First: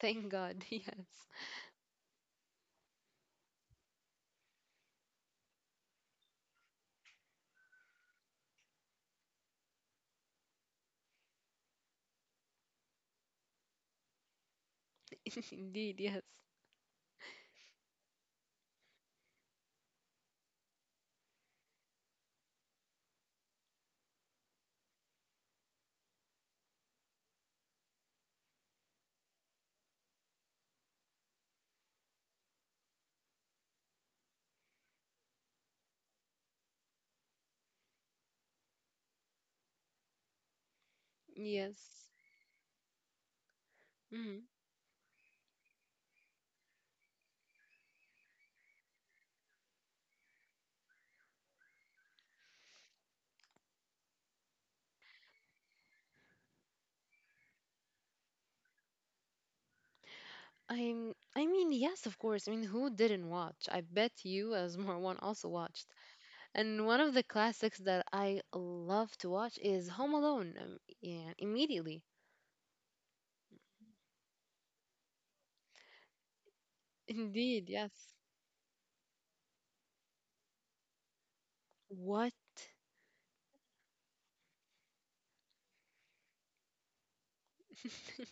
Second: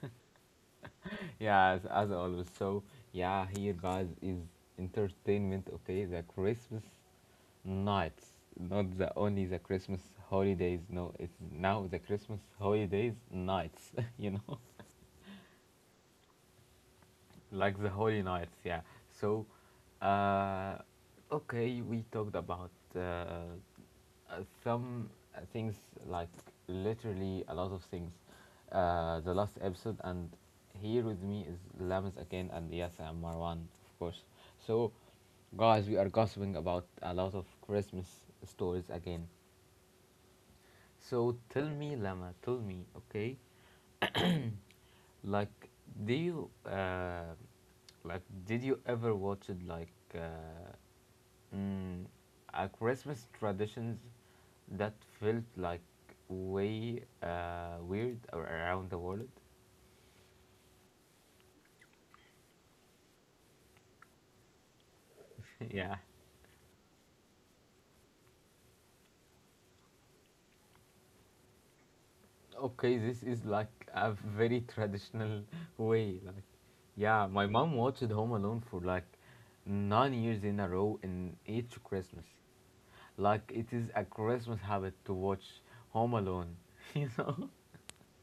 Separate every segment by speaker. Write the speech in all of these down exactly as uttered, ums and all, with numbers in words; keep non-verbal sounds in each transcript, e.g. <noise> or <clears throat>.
Speaker 1: Thank God. <laughs> Yes.
Speaker 2: Yeah, as, as always. So, yeah, here, guys, is entertainment, okay? The Christmas nights, not the only the Christmas holidays. No, it's now the Christmas holidays nights, <laughs> you know?
Speaker 1: <laughs> Indeed. Yes.
Speaker 2: Like the Holy Knights, yeah. So, uh, okay, we talked about uh, uh, some uh, things, like literally a lot of things, uh, the last episode, and here with me is Lamas again, and yes, and Marwan, of course. So, guys, we are gossiping about a lot of Christmas stories again. So, tell me,
Speaker 1: Yes.
Speaker 2: Lama, tell me, okay,
Speaker 1: Mm.
Speaker 2: like, do you uh, like did you ever watch it like uh, mm, a Christmas traditions that felt like way uh, weird or around the world?
Speaker 1: I'm I mean, yes, of course. I mean, who didn't watch? I bet you as <laughs> Marwan also watched.
Speaker 2: <laughs> Yeah.
Speaker 1: And one of the classics that I love to watch is Home Alone. Um, yeah, immediately.
Speaker 2: Okay, this is like a very traditional <laughs> way. Like, yeah, my
Speaker 1: Indeed,
Speaker 2: mom
Speaker 1: yes.
Speaker 2: watched Home Alone for like nine years in a row in each
Speaker 1: What?
Speaker 2: Christmas. Like, it is a Christmas habit to watch Home Alone. <laughs> You know.
Speaker 1: <laughs>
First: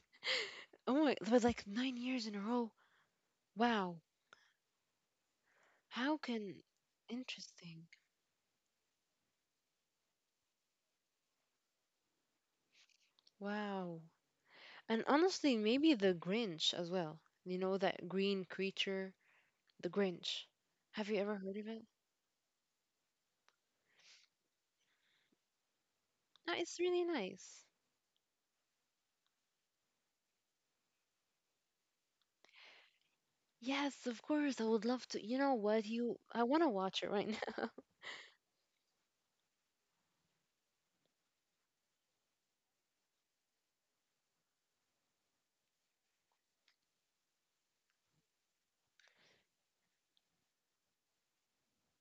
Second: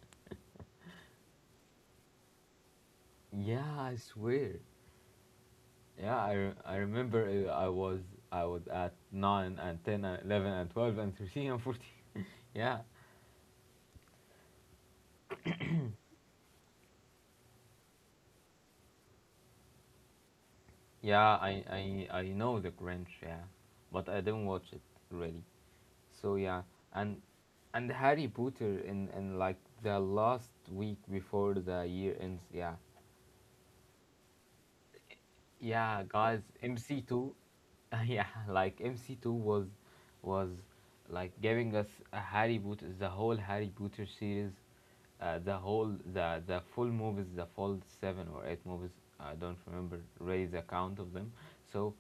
Speaker 1: Oh my, but like nine years in a row.
Speaker 2: Yeah, I
Speaker 1: Wow.
Speaker 2: swear. Yeah,
Speaker 1: How
Speaker 2: I, re-
Speaker 1: can
Speaker 2: I remember uh, I
Speaker 1: interesting.
Speaker 2: was I was at nine and ten and eleven and twelve and thirteen and fourteen. <laughs> Yeah.
Speaker 1: Wow. And honestly, maybe the Grinch as well. You know that green creature The Grinch. Have you
Speaker 2: Yeah,
Speaker 1: ever heard
Speaker 2: I,
Speaker 1: of it?
Speaker 2: I I know The Grinch, yeah. But I didn't watch it really. So
Speaker 1: No,
Speaker 2: yeah,
Speaker 1: it's really
Speaker 2: and
Speaker 1: nice.
Speaker 2: and Harry Potter in in like the last week before the year ends, yeah.
Speaker 1: Yes, of course. I would love to. You know what?
Speaker 2: Yeah,
Speaker 1: You,
Speaker 2: guys,
Speaker 1: I want to watch it right
Speaker 2: M C two,
Speaker 1: now.
Speaker 2: <laughs> yeah, like M C two was was like giving us a Harry Potter, the whole Harry Potter series, uh, the whole the the full movies, the full seven or eight movies. I don't remember really the count of them. So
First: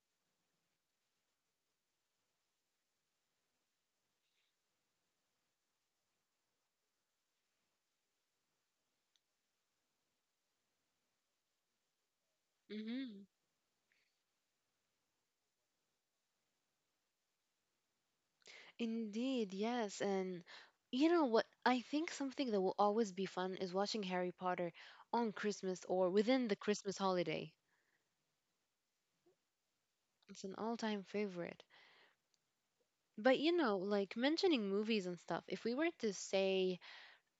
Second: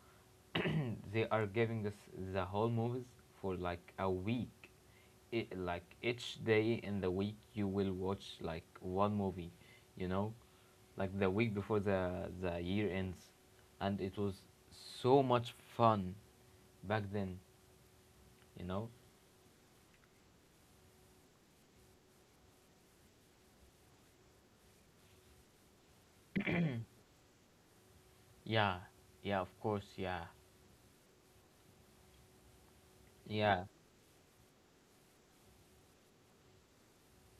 Speaker 2: they are giving us the whole movies for like a week it, like each day in the week you will watch like one movie, you know, like the week before the the
Speaker 1: <laughs>
Speaker 2: year
Speaker 1: Hmm.
Speaker 2: ends, and it was so much fun back then, you know.
Speaker 1: Indeed, yes. And you know what? I think something that will always be fun is watching Harry Potter on Christmas or within the Christmas holiday.
Speaker 2: Yeah, yeah, of course, yeah.
Speaker 1: It's an all-time favorite. But you
Speaker 2: Yeah,
Speaker 1: know, like mentioning movies and stuff, if we were to say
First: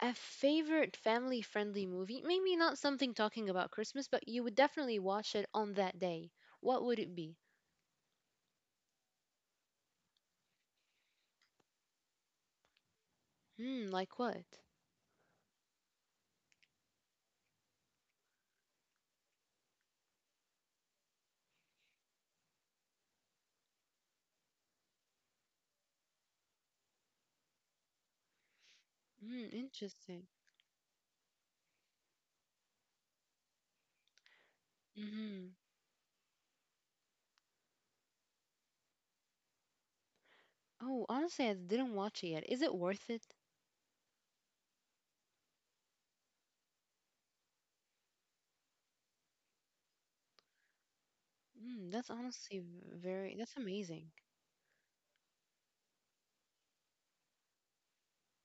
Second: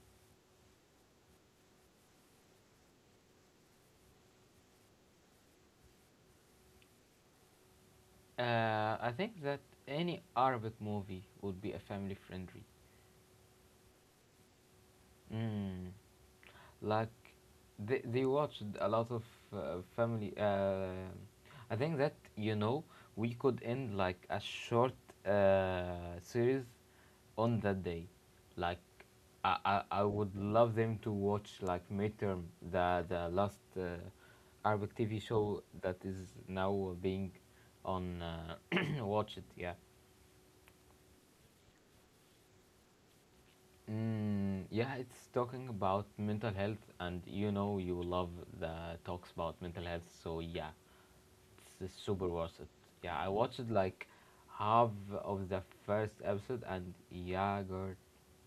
Speaker 1: a favorite family friendly movie? Maybe not something talking about Christmas, but you would definitely watch it on that day. What would it be?
Speaker 2: uh, I think that any Arabic movie would be a family friendly.
Speaker 1: Hmm, like what?
Speaker 2: mm. Like, they they watched a lot of uh, family. Uh, I think that you know we could end like a short uh, series on that day, like.
Speaker 1: Hmm,
Speaker 2: I, I, I
Speaker 1: interesting.
Speaker 2: would love them to watch like midterm, the the last uh, Arabic T V
Speaker 1: Hmm.
Speaker 2: show that is now being on uh, <clears throat> watch it, yeah.
Speaker 1: Oh, honestly, I didn't watch it yet. Is it worth it?
Speaker 2: Mm, yeah, it's talking about mental health, and you know you love the talks about mental health, so yeah,
Speaker 1: Mm,
Speaker 2: it's
Speaker 1: that's
Speaker 2: super
Speaker 1: honestly
Speaker 2: worth it.
Speaker 1: v-
Speaker 2: Yeah, I
Speaker 1: very, that's
Speaker 2: watched like
Speaker 1: amazing.
Speaker 2: half of the first episode, and yeah, girl,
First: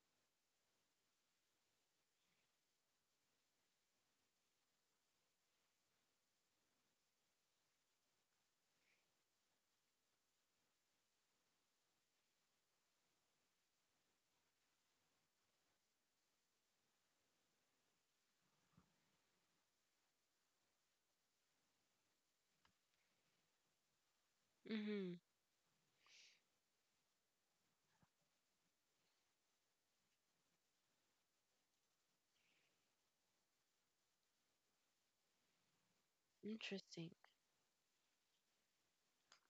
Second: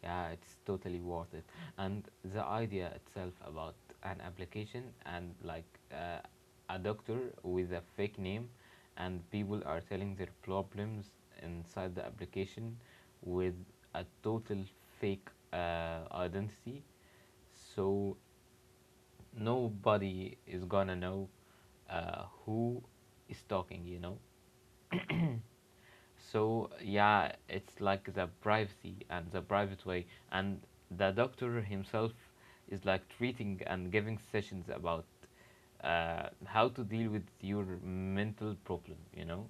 Speaker 2: yeah, it's totally worth it. And the idea itself about an application and like uh, a doctor with a fake name, and people are telling their problems inside the application with a total fake uh, identity, so nobody is gonna know uh, who is talking, you know.
Speaker 1: Hmm.
Speaker 2: So yeah, it's like the privacy and the private way, and the doctor himself is like treating and giving sessions about uh, how to deal
Speaker 1: Interesting.
Speaker 2: with your mental problem, you know.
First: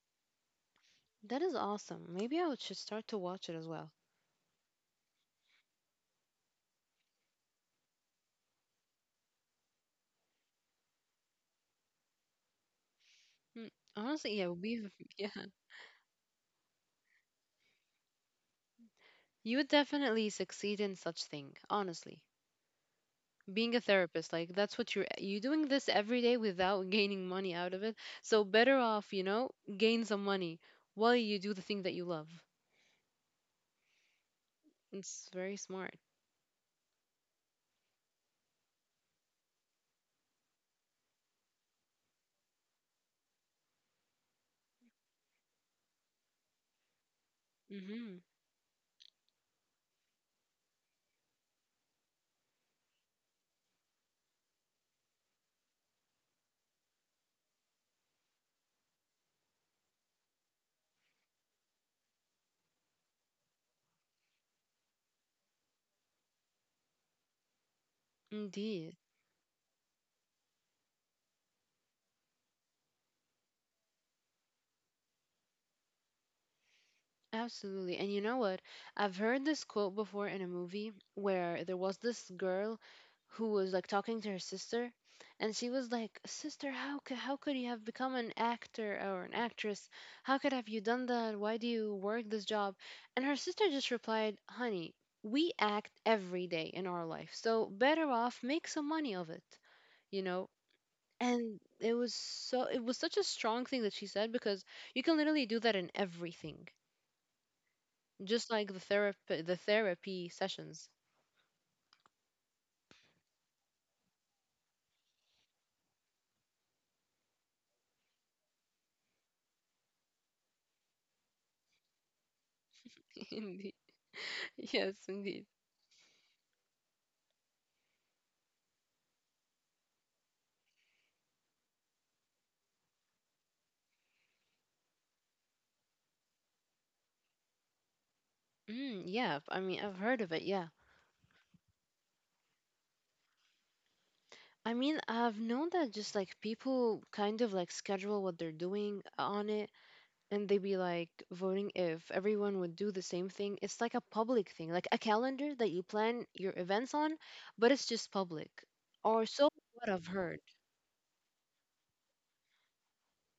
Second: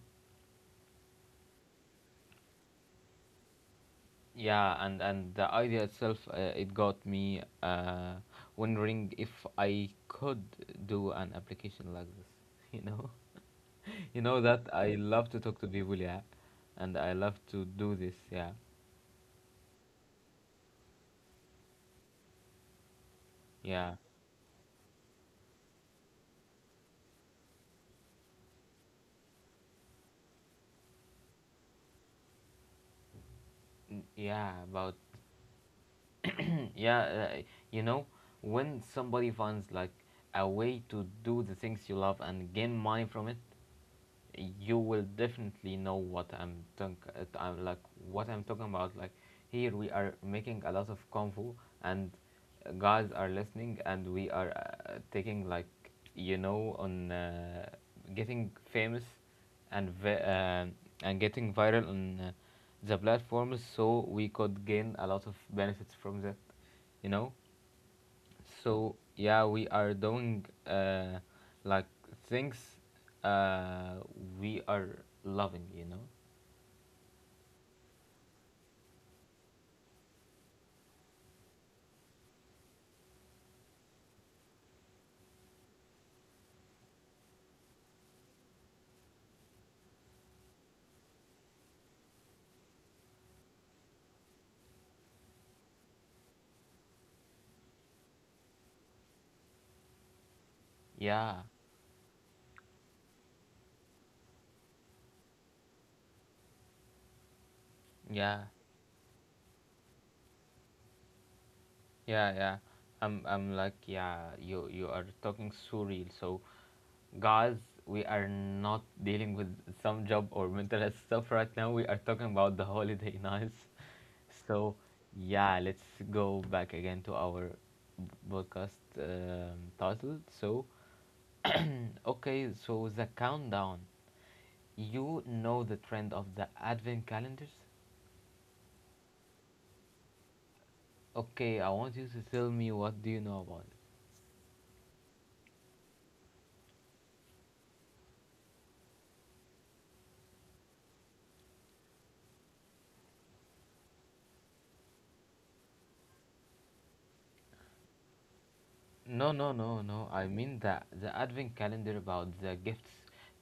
Speaker 1: That is awesome. Maybe I would should start to watch it as well.
Speaker 2: Yeah, and and the idea itself uh, it got me uh, wondering if I could do an application like this, <laughs> you know.
Speaker 1: Mm,
Speaker 2: <laughs> You
Speaker 1: honestly,
Speaker 2: know
Speaker 1: yeah,
Speaker 2: that
Speaker 1: we,
Speaker 2: I
Speaker 1: <laughs> yeah,
Speaker 2: love to talk to people, yeah, and I love to do this, yeah,
Speaker 1: you would definitely succeed in such thing, honestly. Being a
Speaker 2: yeah,
Speaker 1: therapist, like that's what you're you doing this every day without <laughs> gaining money out of it. So better off, you know gain some money while you do the thing that you love.
Speaker 2: N- yeah. About
Speaker 1: It's very smart.
Speaker 2: <clears throat> yeah, uh, you know, when somebody finds like a way to do the things you love and gain money from it, you will definitely know what I'm talking. I'm like
Speaker 1: Hmm.
Speaker 2: what I'm talking about. Like, here we are making a lot of convo, and guys are listening, and we are uh, taking like, you know, on uh, getting famous and vi- uh, and getting viral on uh, the platforms, so we could gain a lot of benefits from that. You know. So
Speaker 1: Indeed.
Speaker 2: yeah, we are doing uh, like things uh, we are loving, you know.
Speaker 1: Absolutely. And you know what? I've heard this quote before in a movie where there was this girl who was like talking to her sister and she was like, "Sister, how c- how could you have become an actor or an actress? How could have you done that? Why do you work this job?" And her sister just replied, "Honey, we act every day in our life. So better off make some money of it, you know?"
Speaker 2: Yeah,
Speaker 1: And it was so it was such a strong thing that she said because you can literally do that in everything,
Speaker 2: yeah,
Speaker 1: just like the therapy the therapy sessions.
Speaker 2: yeah, yeah. I'm I'm like yeah. You you are talking surreal. So guys, we are not dealing with some job or mental health stuff right now. We are talking about the holiday
Speaker 1: <laughs>
Speaker 2: nights. <laughs>
Speaker 1: Indeed.
Speaker 2: So
Speaker 1: Yes, indeed.
Speaker 2: yeah, let's go back again to our podcast um, title. So okay, so the countdown. You know the trend of the advent calendars?
Speaker 1: Mm, yeah, I mean, I've heard of it, yeah.
Speaker 2: Okay, I want you to tell me what do you know about it.
Speaker 1: I mean, I've known that just like people kind of like schedule what they're doing on it and they be like voting if everyone would do the same thing. It's like a public thing, like a calendar that you plan your events on, but it's just public. Or
Speaker 2: No, no,
Speaker 1: so
Speaker 2: no,
Speaker 1: what I've
Speaker 2: no. I
Speaker 1: heard.
Speaker 2: mean the the advent calendar about the gifts,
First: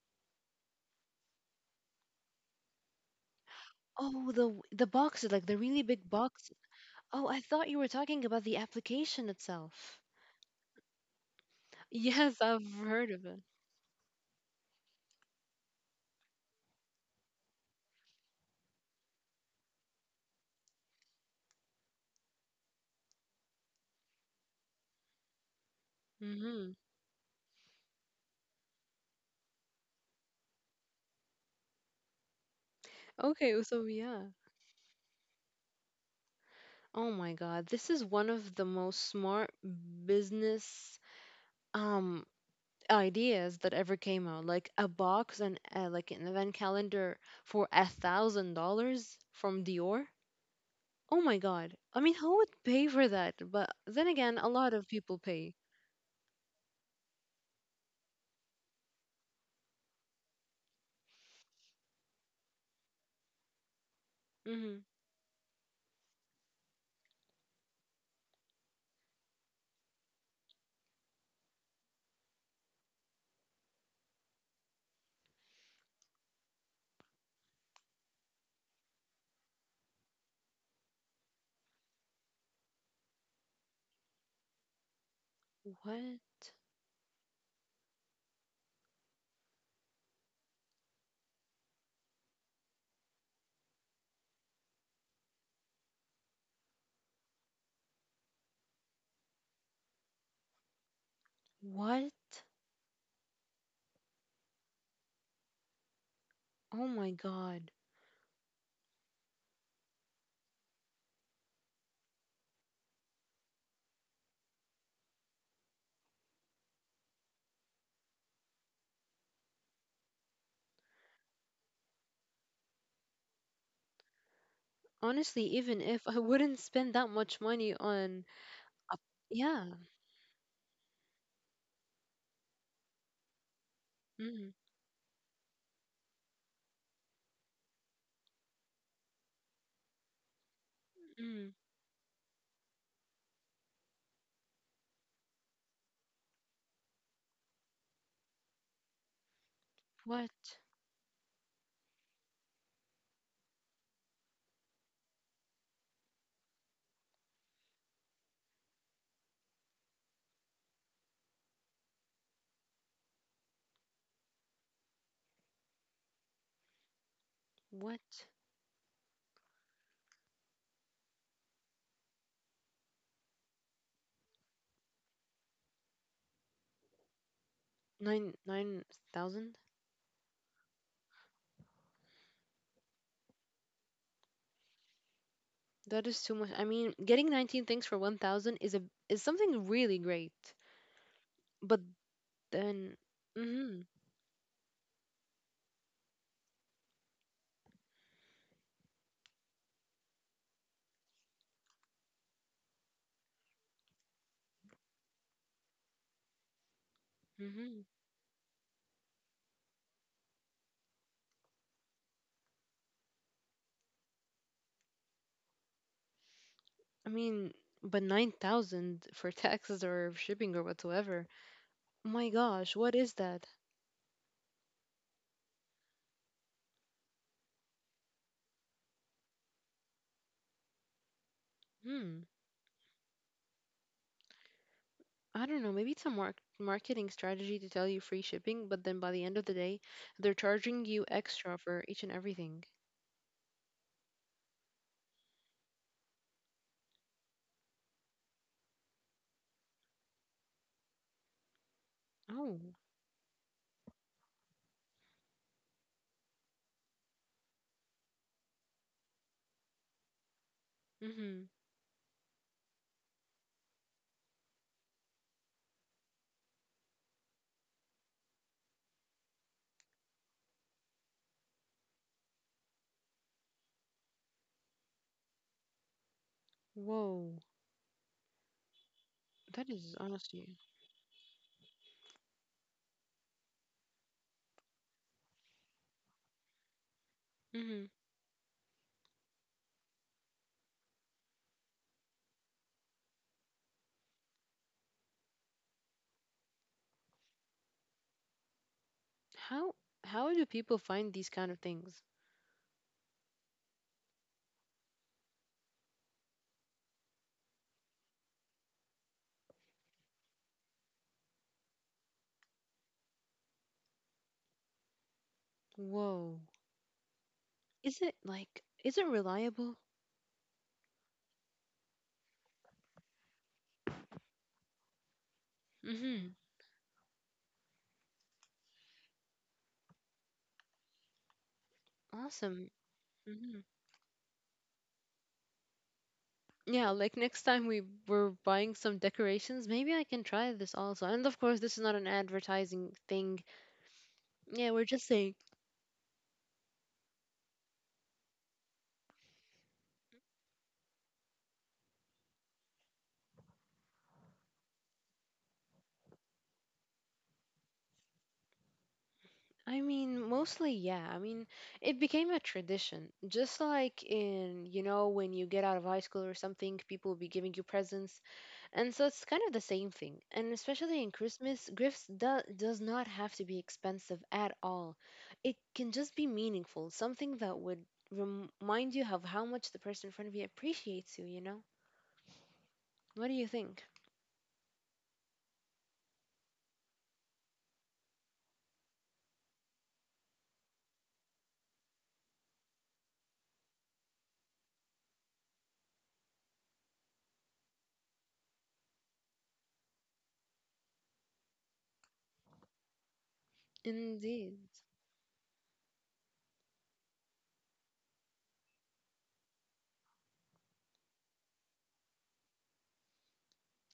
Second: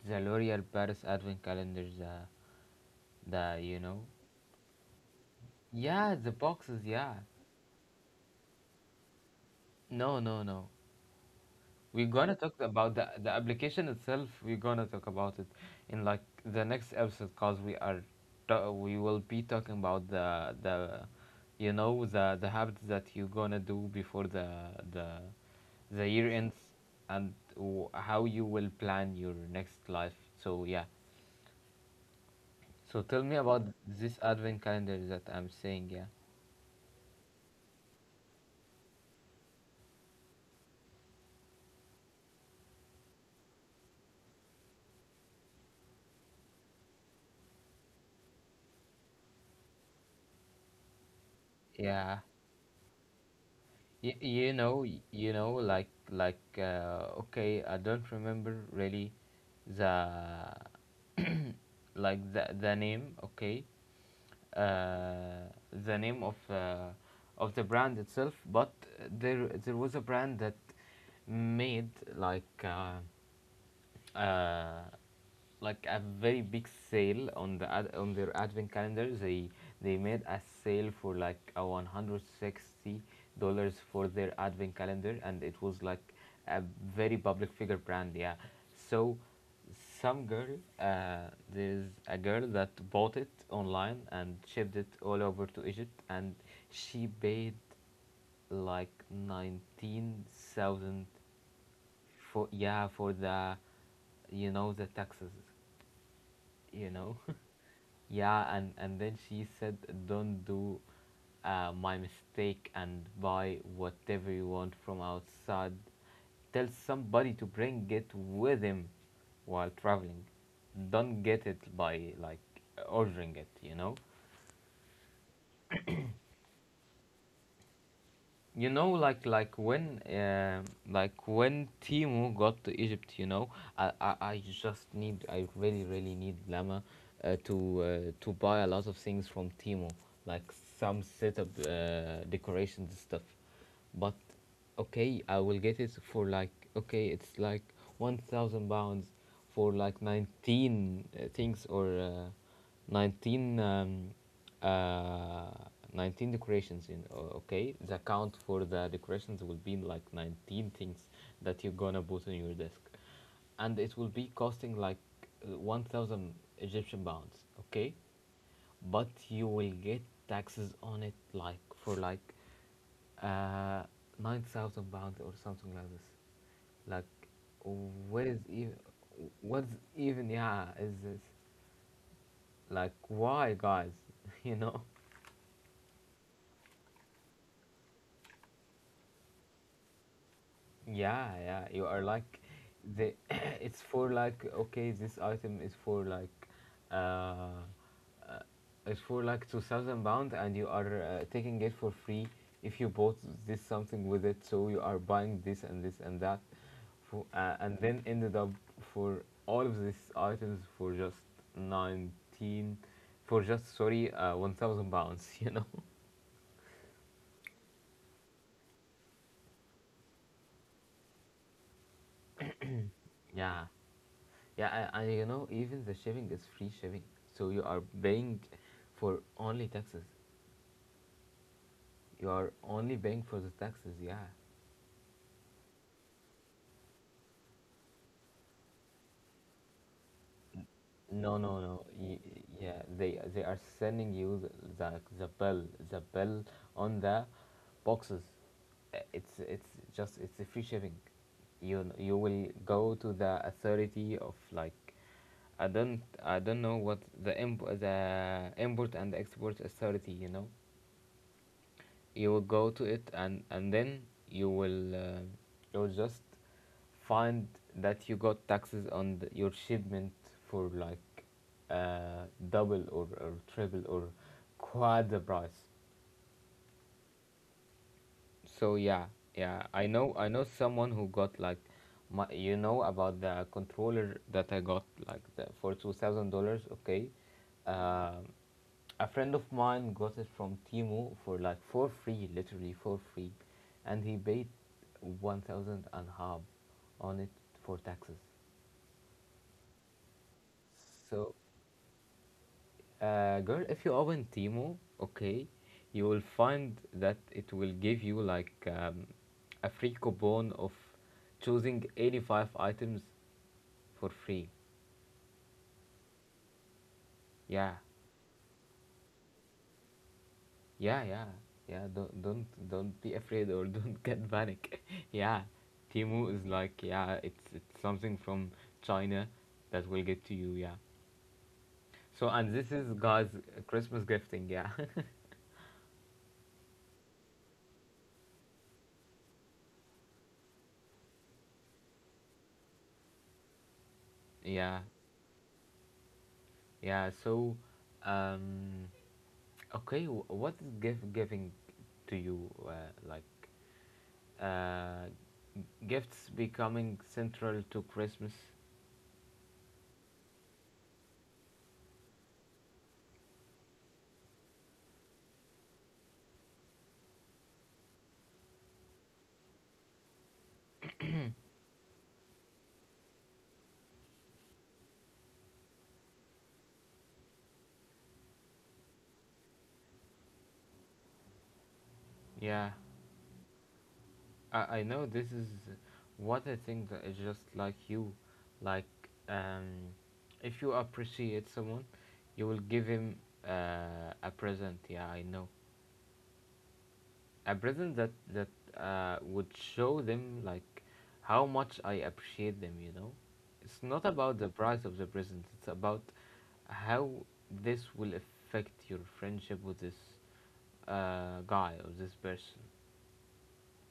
Speaker 2: the L'Oreal Paris advent calendar, the the you know.
Speaker 1: Oh, the w- the boxes, like the really big
Speaker 2: Yeah, the
Speaker 1: boxes.
Speaker 2: boxes. Yeah.
Speaker 1: Oh, I thought you were talking about the application itself.
Speaker 2: No, no, no. We're gonna
Speaker 1: Yes,
Speaker 2: talk
Speaker 1: I've
Speaker 2: about the
Speaker 1: heard of
Speaker 2: the
Speaker 1: it.
Speaker 2: application itself. We're gonna talk about it in like the next episode, cause we are ta- we will be talking about the the you know the the habits that you're gonna do before the the the year ends
Speaker 1: Hmm.
Speaker 2: and w- how you will plan your next life. So yeah. So tell me
Speaker 1: Okay, uh,
Speaker 2: about
Speaker 1: so
Speaker 2: this
Speaker 1: yeah.
Speaker 2: advent calendar that I'm saying. Yeah.
Speaker 1: Oh my God, this is one of the most smart business um ideas that ever came out. Like a box and uh, like an event calendar for a thousand dollars from Dior. Oh my God. I mean,
Speaker 2: Yeah.
Speaker 1: who would pay for that? But then
Speaker 2: Y-
Speaker 1: again, a
Speaker 2: you
Speaker 1: lot
Speaker 2: know
Speaker 1: of
Speaker 2: y-
Speaker 1: people
Speaker 2: you
Speaker 1: pay.
Speaker 2: know like like uh, okay, I don't remember really the like the the name, okay,
Speaker 1: Hmm.
Speaker 2: uh the name of uh, of the brand itself, but there there was a brand that made like uh, uh, like a very big sale on the ad- on their advent calendar. They they made a sale for like a one hundred sixty dollars for their advent calendar, and it was like
Speaker 1: What?
Speaker 2: a very public figure brand. Yeah, so some girl uh, there's a girl that bought it online and shipped it all over to Egypt, and she paid like nineteen thousand
Speaker 1: What?
Speaker 2: for, yeah, for the you know the taxes,
Speaker 1: Oh
Speaker 2: you
Speaker 1: my
Speaker 2: know.
Speaker 1: God.
Speaker 2: <laughs> Yeah, and and then she said, don't do uh, my mistake and buy whatever you want from outside, tell somebody to bring it with him while traveling, don't get it by like ordering it, you know.
Speaker 1: Honestly, even if I wouldn't spend that much money on
Speaker 2: You know
Speaker 1: a,
Speaker 2: like like
Speaker 1: yeah.
Speaker 2: when um like when Timu got to Egypt, you know, I, I, I
Speaker 1: Mm,
Speaker 2: just need I really really need Lama uh, to uh, to buy a lot of things from Timu, like some setup
Speaker 1: mm.
Speaker 2: uh, decorations and stuff. But okay, I will get it for like okay, it's like one thousand pounds for like
Speaker 1: What?
Speaker 2: nineteen uh, things or uh, nineteen um, uh, nineteen decorations in o- okay. The count for the decorations will be like nineteen things that you're gonna put on your desk, and it will be costing like uh, one thousand Egyptian pounds. Okay,
Speaker 1: What?
Speaker 2: but you will get taxes on it like for like uh, nine thousand pounds or something like this. Like, what
Speaker 1: Nine
Speaker 2: is even?
Speaker 1: nine thousand?
Speaker 2: What's even? Yeah, is this like why, guys? <laughs> You know?
Speaker 1: That is too much. I mean, getting nineteen things for one thousand is a is something really great.
Speaker 2: Yeah, yeah,
Speaker 1: But
Speaker 2: you are like
Speaker 1: then,
Speaker 2: the <clears throat>
Speaker 1: mm-hmm,
Speaker 2: it's for like okay, this item is for like uh, uh it's for like two thousand pound and you are uh, taking it for free if you bought this something with it, so you are buying this and this and that for, uh, and
Speaker 1: mm-hmm.
Speaker 2: then ended up for all of these items for just nineteen, for just, sorry, uh, one thousand pounds, <laughs> you know.
Speaker 1: I mean, but nine thousand <laughs> for taxes or shipping or whatsoever. My gosh, what is that?
Speaker 2: Yeah. Yeah, and and you know, even the shipping is free shipping. So you are paying for only taxes.
Speaker 1: Hmm.
Speaker 2: You are only paying for the taxes. Yeah.
Speaker 1: I don't know. Maybe it's a mark marketing strategy to tell you free shipping, but then by the end of the day, they're charging you
Speaker 2: No,
Speaker 1: extra
Speaker 2: no,
Speaker 1: for
Speaker 2: no.
Speaker 1: each and
Speaker 2: Y-
Speaker 1: everything.
Speaker 2: yeah, they they are sending you the the, the bill, the bill on the boxes. Uh, It's it's just it's a free shipping. You kn- you will
Speaker 1: Oh.
Speaker 2: go to the authority of like I don't I don't know what the imp- the import and export authority. You know.
Speaker 1: Mm-hmm.
Speaker 2: You will go to it and and then you will uh, you will just find that you got taxes on the, your shipment for like uh, double or, or triple or quad the price,
Speaker 1: Whoa.
Speaker 2: so yeah, yeah,
Speaker 1: That
Speaker 2: I
Speaker 1: is
Speaker 2: know I know
Speaker 1: honestly.
Speaker 2: someone who got like my, you know about the controller that I got like the, for two thousand dollars. Okay,
Speaker 1: hmm
Speaker 2: um, a friend of mine got it from Timu for like for free, literally for free, and he paid one thousand and half on it for taxes.
Speaker 1: How how do people find these
Speaker 2: So
Speaker 1: kind of things?
Speaker 2: Uh, girl, if you open Timo, okay, you will find that it will give you like um, a free coupon of choosing eighty-five items for free.
Speaker 1: Whoa.
Speaker 2: Yeah,
Speaker 1: Is it like is it reliable?
Speaker 2: yeah, yeah, yeah. Don't don't don't be afraid or <laughs> don't get panic. <laughs> Yeah, Timo
Speaker 1: Hmm.
Speaker 2: is like yeah, it's it's something from China that will get to you. Yeah. So and this
Speaker 1: Awesome.
Speaker 2: is guys
Speaker 1: Hmm.
Speaker 2: Christmas gifting. Yeah,
Speaker 1: Yeah, like next time we were buying some decorations, maybe I can try this also. And of course, this is not an advertising thing. Yeah,
Speaker 2: <laughs> yeah,
Speaker 1: we're just saying.
Speaker 2: yeah. So, um. Okay, wh- what is gift giving to you? Uh, like, uh, gifts becoming central to Christmas?
Speaker 1: I mean, mostly, yeah. I mean, it became a tradition. Just like in, you know, when you get out of high school or something, people will be giving you presents. And so it's kind of the same thing. And especially in Christmas, gifts do- does not have to be expensive at all. It can just be meaningful, something that would remind you of how much the person in front of you appreciates you, you know?
Speaker 2: Yeah,
Speaker 1: What do you think?
Speaker 2: I, I know this is what I think that is just like you. Like, um, if you appreciate someone, you will give him uh, a present. Yeah, I know. A present that that uh, would show them like how much I appreciate them. You know, it's not about the
Speaker 1: Indeed.
Speaker 2: price of the present. It's about how this will affect your friendship with this uh, guy or this person.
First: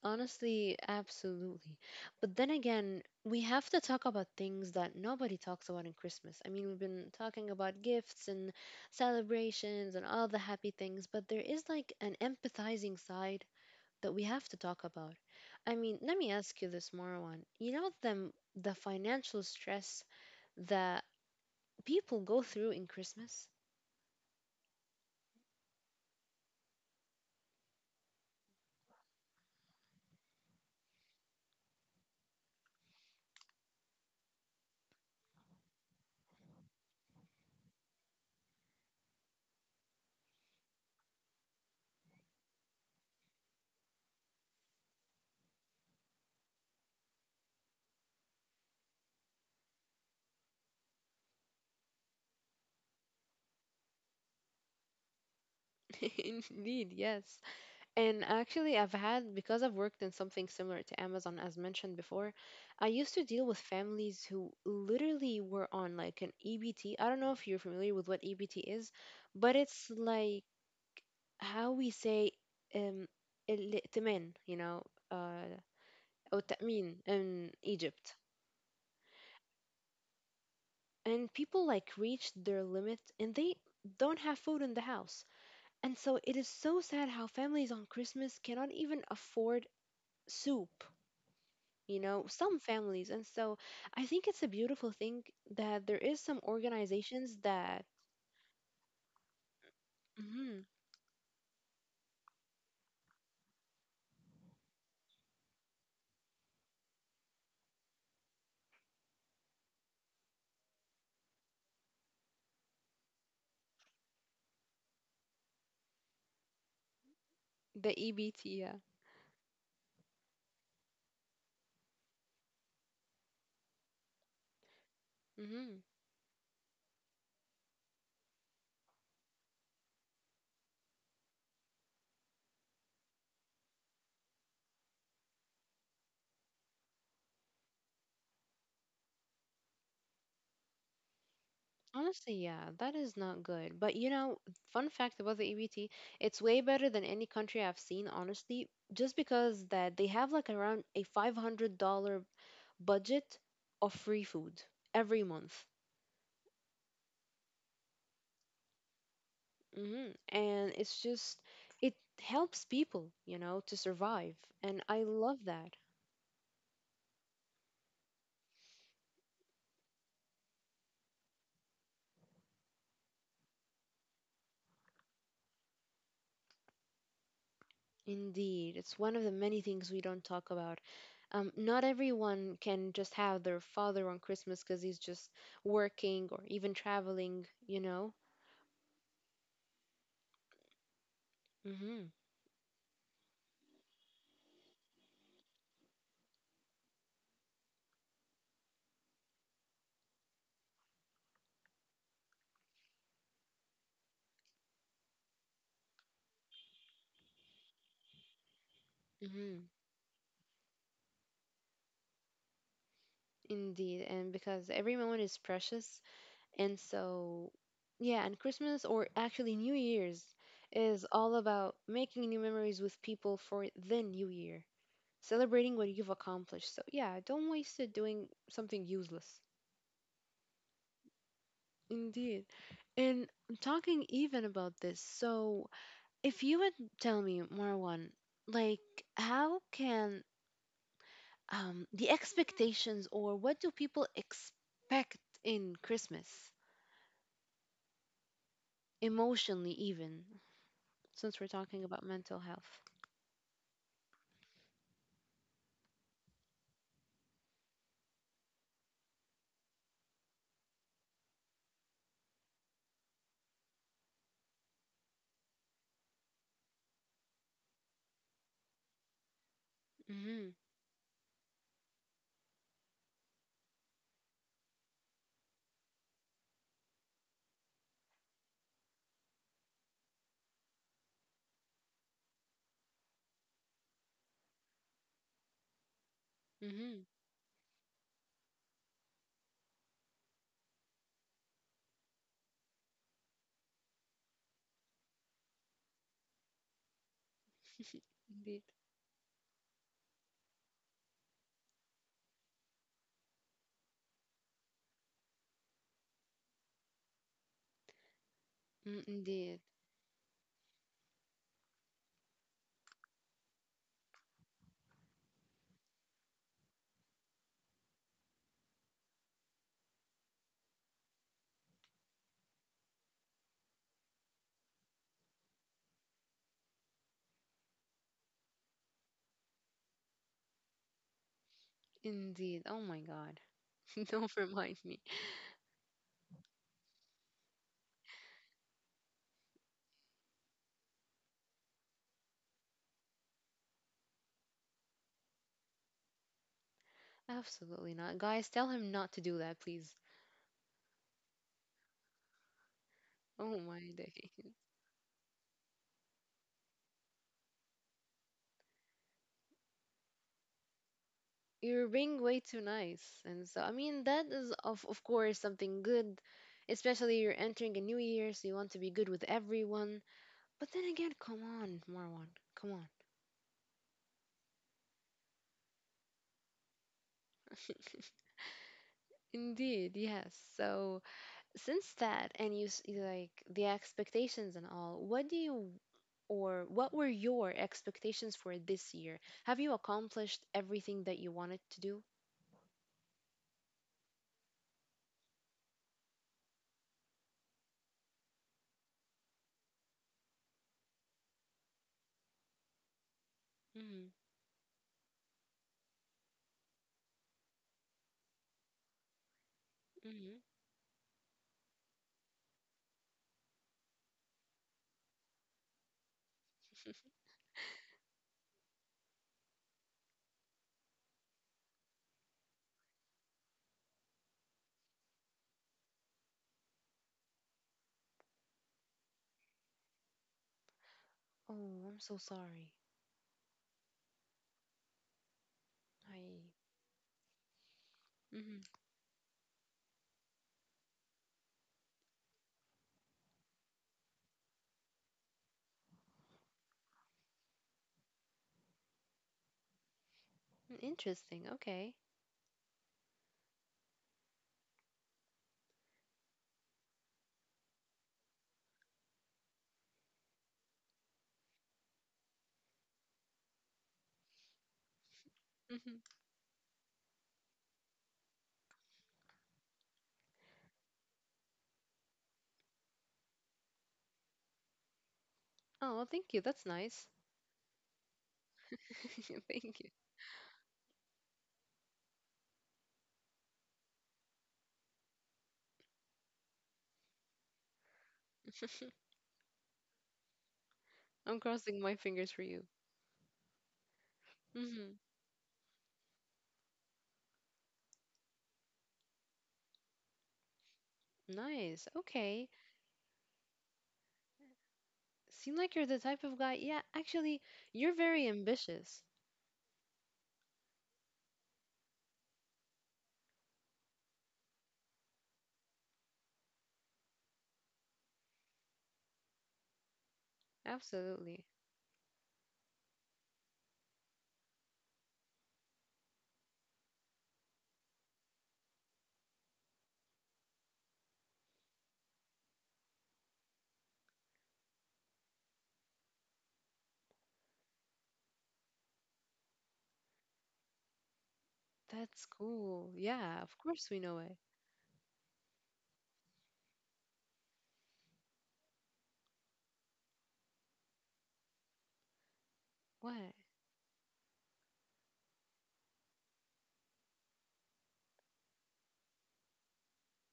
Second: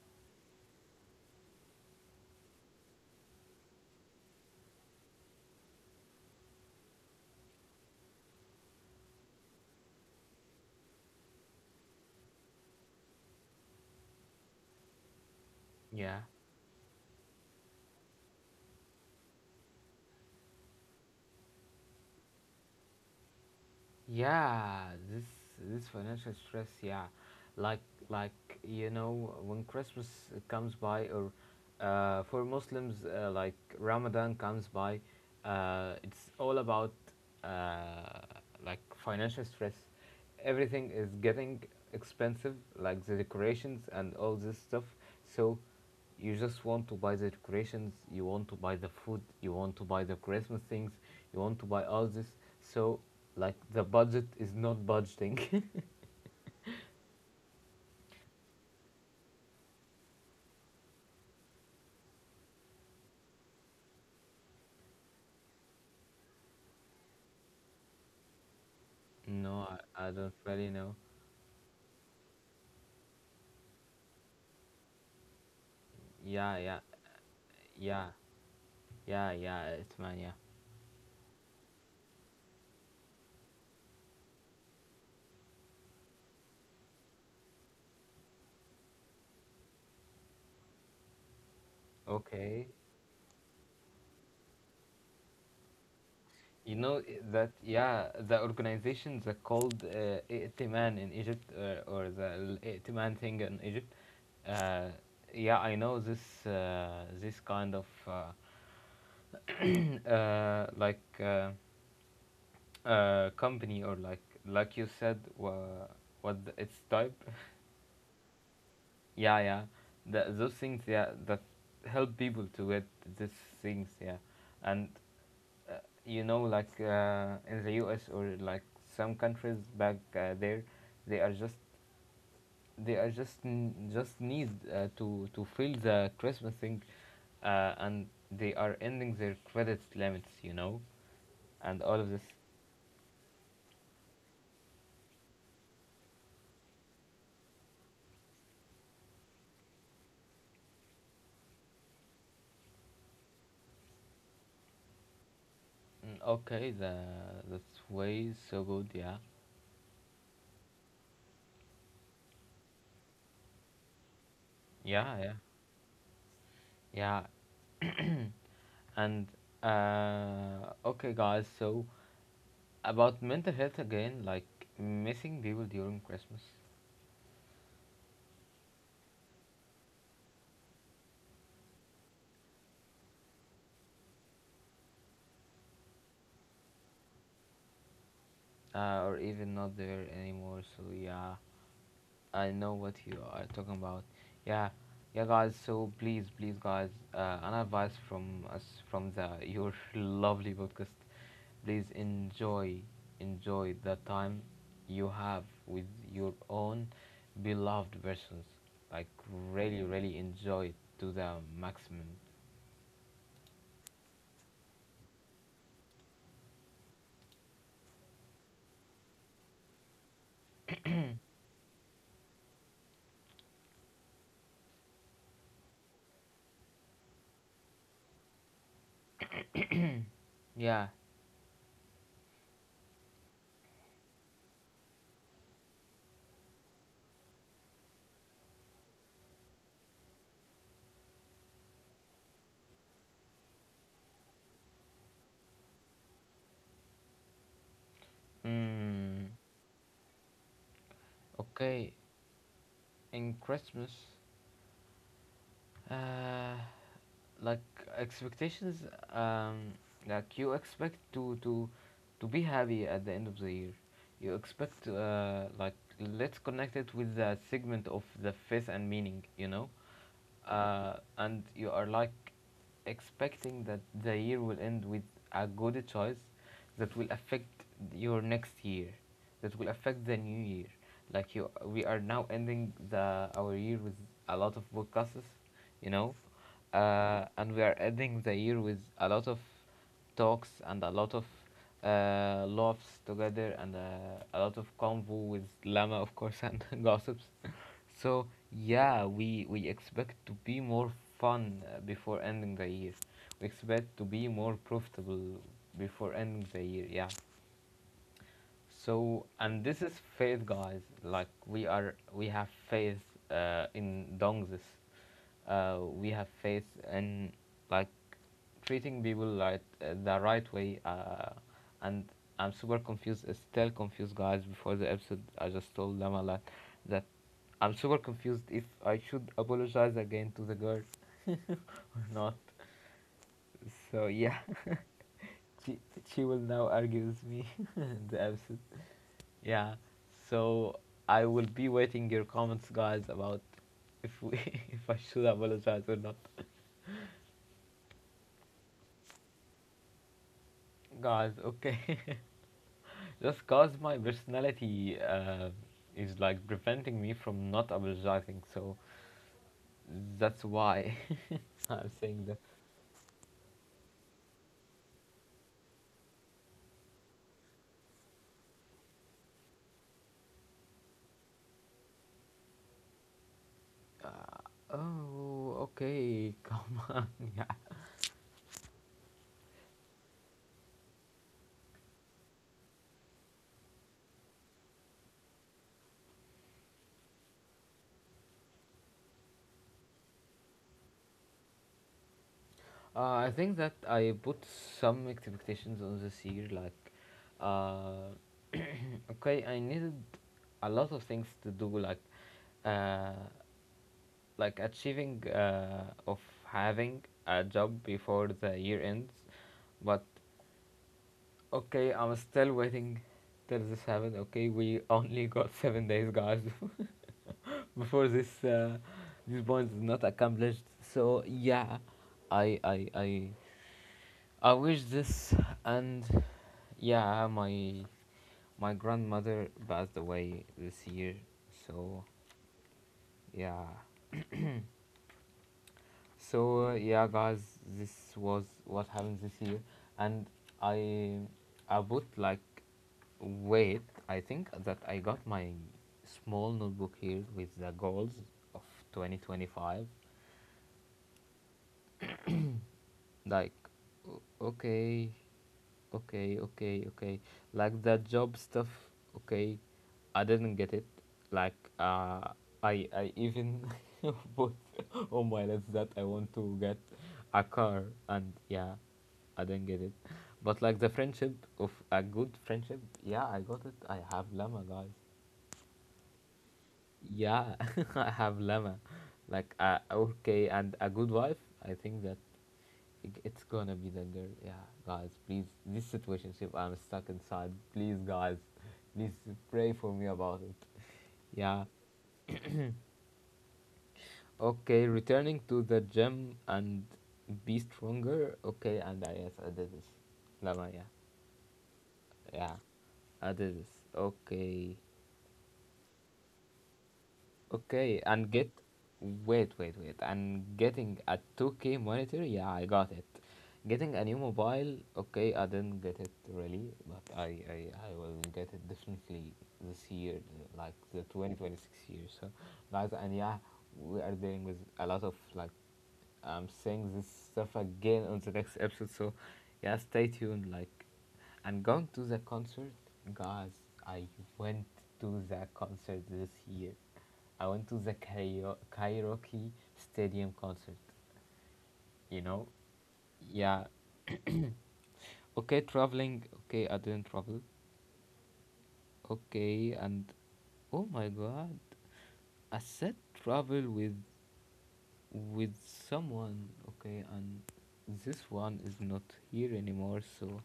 Speaker 1: Honestly, absolutely. But then again, we have to talk about things that nobody talks about in Christmas. I mean, we've been talking about gifts and celebrations and all the happy things, but there is like an empathizing side that we have to talk about. I mean, let
Speaker 2: Yeah.
Speaker 1: me ask you this, Marwan. You know them the financial stress that people go through in Christmas?
Speaker 2: Yeah, this this financial stress, yeah, like like you know, when Christmas comes by, or uh, for Muslims, uh, like Ramadan comes by, uh, it's all about uh, like financial stress. Everything is getting expensive, like the decorations and all this stuff. So you just want to buy the decorations, you want to buy the food, you want to buy the Christmas things, you want to buy all this. So, like, the budget is not budgeting.
Speaker 1: <laughs> Indeed, yes. And actually, I've had, because I've worked in something similar to Amazon, as mentioned before, I used to deal with families who literally were on like an E B T. I don't know if you're familiar with what E B T is,
Speaker 2: <laughs>
Speaker 1: but
Speaker 2: no,
Speaker 1: it's
Speaker 2: I, I don't
Speaker 1: like
Speaker 2: really know.
Speaker 1: how we say um الائتمان, you know, uh, or
Speaker 2: Yeah, yeah,
Speaker 1: Ta'min in
Speaker 2: yeah,
Speaker 1: Egypt.
Speaker 2: yeah, yeah, it's man, yeah.
Speaker 1: And people like reach their limit and they don't have food in the house. And so it is so sad how families on Christmas cannot even afford soup, you know, some
Speaker 2: Okay.
Speaker 1: families. And so I think it's a beautiful thing that there is some
Speaker 2: You know I-
Speaker 1: organizations
Speaker 2: that,
Speaker 1: that,
Speaker 2: Yeah, the organization that called uh,
Speaker 1: hmm
Speaker 2: Itiman in Egypt, uh, or the Itiman thing in Egypt, uh, yeah, I know this uh, this kind of uh, uh, like uh, uh company, or like like you said wha what the, its type. <laughs>
Speaker 1: the E B T, yeah.
Speaker 2: yeah, yeah, the, those things, yeah, that help people to get these things, yeah. And uh,
Speaker 1: Mm-hmm.
Speaker 2: you know, like uh, in the U S, or like some countries back uh, there, they are just, they are just n- just need uh, to to fill the Christmas thing, uh, and they are ending their credit limits, you know, and all of this.
Speaker 1: Honestly, yeah, that is not good. But you know, fun fact about the E B T, it's way better than any country I've seen, honestly, just because that they have like around a five hundred dollars budget of free food every month.
Speaker 2: Mm, okay, the that's way so good, yeah.
Speaker 1: hmm And it's just, it helps people, you know, to survive. And I
Speaker 2: Yeah, yeah,
Speaker 1: love that.
Speaker 2: yeah. And uh, okay, guys. So about mental health again, like missing people during Christmas,
Speaker 1: Indeed, it's one of the many things we don't talk about. Um, not everyone can just have their father on Christmas because he's just working or even traveling, you know?
Speaker 2: uh, or even not there anymore. So yeah,
Speaker 1: Mm-hmm.
Speaker 2: I know what you are talking about. Yeah, yeah, guys. So please, please, guys, uh, an advice from us, from the your <laughs> lovely podcast. Please enjoy, enjoy the time you have with your own beloved persons. Like
Speaker 1: Mm-hmm.
Speaker 2: really, really enjoy it to the maximum.
Speaker 1: Indeed. And because every moment is precious. And so, yeah, and Christmas or actually New Year's is all about making new memories with people for the new year, celebrating what you've accomplished. So, yeah, don't waste it doing something useless.
Speaker 2: Yeah.
Speaker 1: Indeed. And talking even about this, so if you would tell me, Marwan, like how can um the expectations or what do people expect in Christmas
Speaker 2: Mm,
Speaker 1: emotionally even since we're talking
Speaker 2: okay.
Speaker 1: about mental health?
Speaker 2: In Christmas, uh, like expectations, um like you expect to to to be happy at the end of the year. You expect, uh like, let's connect it with the segment of the faith and meaning, you know.
Speaker 1: Mhm.
Speaker 2: Uh and you are like expecting that the year will end with a good choice that will affect your next year, that will affect the new year. Like you, we are now ending the our year with a lot of podcasts, you know,
Speaker 1: Mhm.
Speaker 2: uh, and we are ending the year with a lot of talks and a lot of uh, laughs together, and uh, a lot of convo with Lama, of course, and <laughs> gossips. So
Speaker 1: Indeed.
Speaker 2: yeah, we we expect to be more fun uh, before ending the year. We expect to be more profitable before ending the year. Yeah.
Speaker 1: Mm,
Speaker 2: So, and
Speaker 1: indeed.
Speaker 2: this is faith, guys. Like we are, we have faith uh, in dongzis. Uh, we have faith in, like, treating people like, uh, the right way. Uh, and I'm super confused, uh, still confused, guys. Before the episode, I just told them a lot that I'm super confused if I should apologize again to the girl, or not.
Speaker 1: Indeed. Oh my God.
Speaker 2: So
Speaker 1: <laughs>
Speaker 2: yeah,
Speaker 1: Don't remind me.
Speaker 2: <laughs> she she will now argue with me <laughs> in the episode. Yeah. So I will be waiting your comments, guys, about if we <laughs> if I should apologize or not,
Speaker 1: Absolutely not. Guys, tell him not to do that, please.
Speaker 2: guys. Okay. <laughs> Just
Speaker 1: Oh
Speaker 2: cause
Speaker 1: my
Speaker 2: my
Speaker 1: <laughs> day.
Speaker 2: personality uh, is like preventing me from not apologizing, so that's why <laughs> I'm
Speaker 1: You're
Speaker 2: saying
Speaker 1: being
Speaker 2: that.
Speaker 1: way too nice. And so, I mean, that is, of, of course, something good, especially you're entering a new year, so you want to be good with everyone. But then again, come on, Marwan, come on.
Speaker 2: Uh, oh, okay. <laughs> Come on, yeah.
Speaker 1: Indeed, yes. So, since that, and you s- like the expectations and all, what do you or what were your expectations for this year? Have you accomplished everything that you wanted to do?
Speaker 2: Uh, I think that I put some expectations on this year. Like, uh, <coughs> <clears throat> okay, I needed a lot of things to do. Like, uh,
Speaker 1: Hmm.
Speaker 2: like achieving uh, of having a job before the year ends. But
Speaker 1: Hmm.
Speaker 2: okay, I'm still waiting till this happens. Okay, we only got seven days, guys, <laughs> before this uh, this point is not accomplished. So yeah, I I I I wish this. And yeah, my my grandmother passed away this year.
Speaker 1: Oh,
Speaker 2: So
Speaker 1: I'm so sorry.
Speaker 2: yeah.
Speaker 1: I.
Speaker 2: So uh, yeah, guys, this was what
Speaker 1: Hmm.
Speaker 2: happened this year, and I I bought, like, wait, I think that I got my small notebook here with the goals of twenty twenty-five.
Speaker 1: Interesting. Okay.
Speaker 2: Like, o- okay, okay, okay, okay. Like the job stuff, okay. I didn't get it. Like, uh, I I even <laughs> put on my list that I want to get a car, and yeah, I didn't get it. But like the friendship, of a good friendship, yeah, I got it. I have llama, guys.
Speaker 1: Oh, thank you. That's nice.
Speaker 2: Yeah, <laughs> I have llama. Like,
Speaker 1: <laughs>
Speaker 2: uh,
Speaker 1: Thank you.
Speaker 2: okay, and a good wife. I think that it- it's gonna be the girl. Yeah, guys, please. This situation, I'm stuck inside. Please, guys, please pray for me about it.
Speaker 1: I'm
Speaker 2: Yeah.
Speaker 1: crossing my fingers for you.
Speaker 2: Okay,
Speaker 1: Hmm.
Speaker 2: returning to the gym and be stronger. Okay, and I yes, I did this. Lama, yeah.
Speaker 1: Nice.
Speaker 2: Yeah,
Speaker 1: Okay.
Speaker 2: I did this. Okay.
Speaker 1: Seem like you're the type of guy. Yeah, actually,
Speaker 2: Okay,
Speaker 1: you're
Speaker 2: and
Speaker 1: very
Speaker 2: get,
Speaker 1: ambitious.
Speaker 2: wait, wait, wait. And getting a two K monitor, yeah, I got it. Getting a new mobile, okay, I didn't get it really, but I I, I will get it definitely this year, like the
Speaker 1: Absolutely.
Speaker 2: twenty twenty-six year. So, guys, and yeah, we are dealing with a lot of, like, I'm saying this stuff again on the next episode. So, yeah, stay tuned. Like, I'm going to the concert, guys. I went to the concert this year. I went to the Kairo- karaoke stadium concert. You
Speaker 1: That's
Speaker 2: know,
Speaker 1: cool. Yeah,
Speaker 2: yeah.
Speaker 1: of course we know it.
Speaker 2: Okay, traveling. Okay, I didn't travel. Okay, and oh my god, I said
Speaker 1: What?
Speaker 2: travel with with someone. Okay, and this one is not here anymore. So.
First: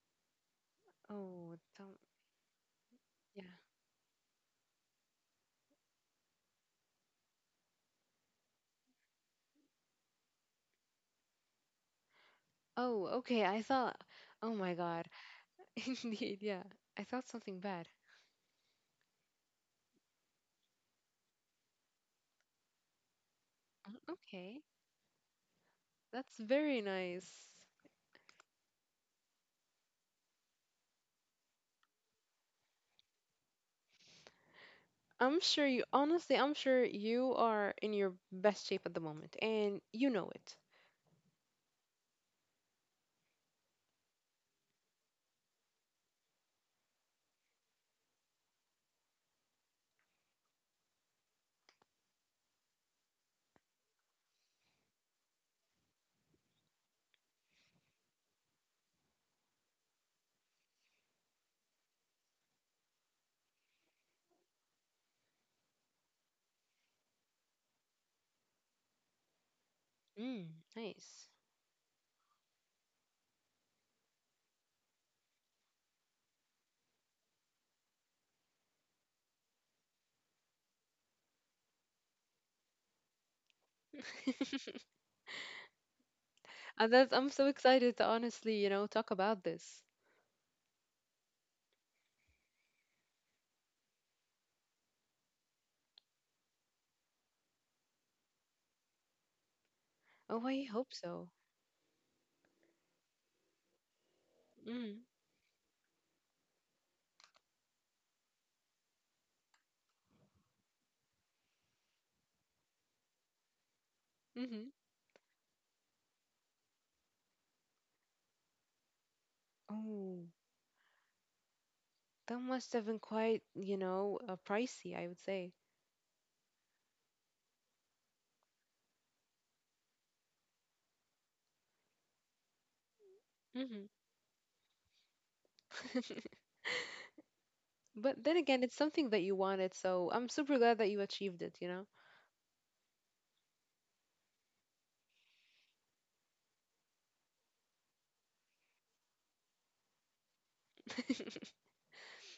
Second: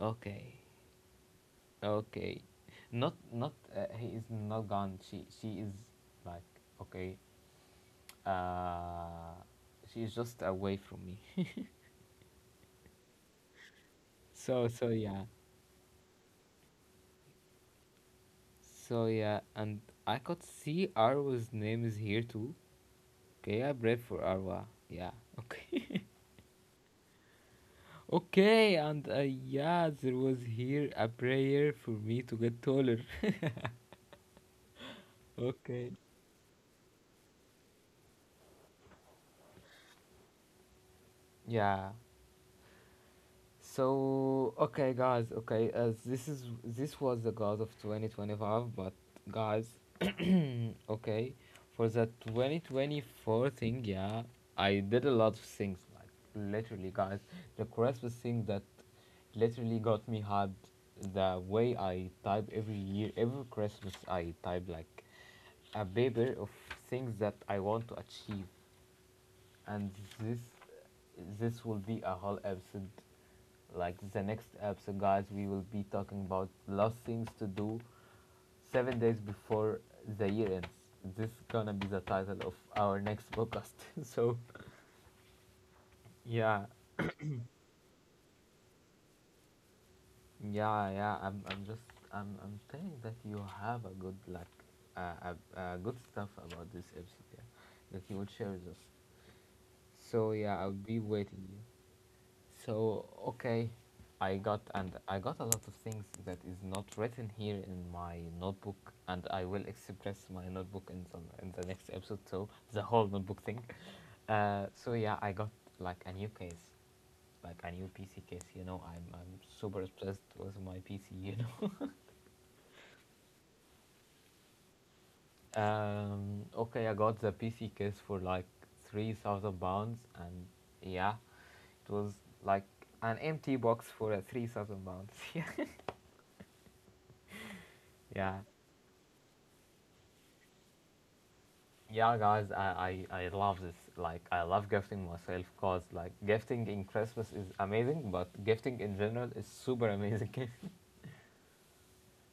Speaker 2: Okay,
Speaker 1: Oh, don't.
Speaker 2: okay. Not
Speaker 1: Yeah.
Speaker 2: not uh, he is not gone. She she is like, okay. Uh, she is just away from me. <laughs>
Speaker 1: Oh, okay. I thought. Oh
Speaker 2: so
Speaker 1: my
Speaker 2: so
Speaker 1: God.
Speaker 2: yeah,
Speaker 1: <laughs> Indeed. Yeah. I thought something bad.
Speaker 2: so yeah, and I could see Arwa's name is here too. Okay, I prayed for
Speaker 1: Okay.
Speaker 2: Arwa. Yeah. Okay.
Speaker 1: That's very nice.
Speaker 2: <laughs> okay, and uh, yeah, there was here a prayer for me to get taller. <laughs>
Speaker 1: I'm sure you,
Speaker 2: okay.
Speaker 1: honestly, I'm sure you are in your best shape at the moment, and you know it.
Speaker 2: Yeah. So okay, guys. Okay, as this is this was the goals of twenty twenty-five, but guys, mm, okay, for the twenty twenty-four thing, yeah, I did a lot of things, like literally, guys. The Christmas thing that literally got me hyped. The way I type every year, every Christmas, I type like a paper of things that I want to achieve, and this
Speaker 1: Mm, nice.
Speaker 2: this will be a whole episode. Like, the next episode, guys, we will be talking about last things to do seven days before the year ends. This is gonna be the title of our next podcast. <laughs> so
Speaker 1: <laughs>
Speaker 2: yeah.
Speaker 1: And that's, I'm so excited to honestly, you know, talk about this.
Speaker 2: Yeah, yeah, i'm, I'm just, I'm, I'm saying that you have a good, like, uh, uh, uh, good stuff about this episode, yeah, that you will share with us. So
Speaker 1: Oh,
Speaker 2: yeah,
Speaker 1: I
Speaker 2: I'll
Speaker 1: hope
Speaker 2: be
Speaker 1: so.
Speaker 2: waiting you. So okay, I got and
Speaker 1: Mm,
Speaker 2: I got a lot of things that is not written here in my notebook, and I will express my notebook in some in the next episode. So the whole notebook thing.
Speaker 1: mm-hmm.
Speaker 2: Uh, so yeah, I got, like, a new case, like a new P C case. You know, I'm I'm super
Speaker 1: Oh,
Speaker 2: obsessed with my P C. You know.
Speaker 1: that must have been quite, you know, uh, pricey, I would say.
Speaker 2: <laughs> um. Okay, I got the P C case for like three thousand pounds, and yeah, it was like an empty
Speaker 1: Mm-hmm.
Speaker 2: box for a three thousand pounds. <laughs> yeah.
Speaker 1: <laughs> But then
Speaker 2: Yeah,
Speaker 1: again, it's something that you wanted, so I'm super glad that you achieved it, you know?
Speaker 2: yeah, guys, I, I, I love this. Like, I love gifting myself because, like, gifting in Christmas is amazing, but gifting in general is super amazing.
Speaker 1: <laughs>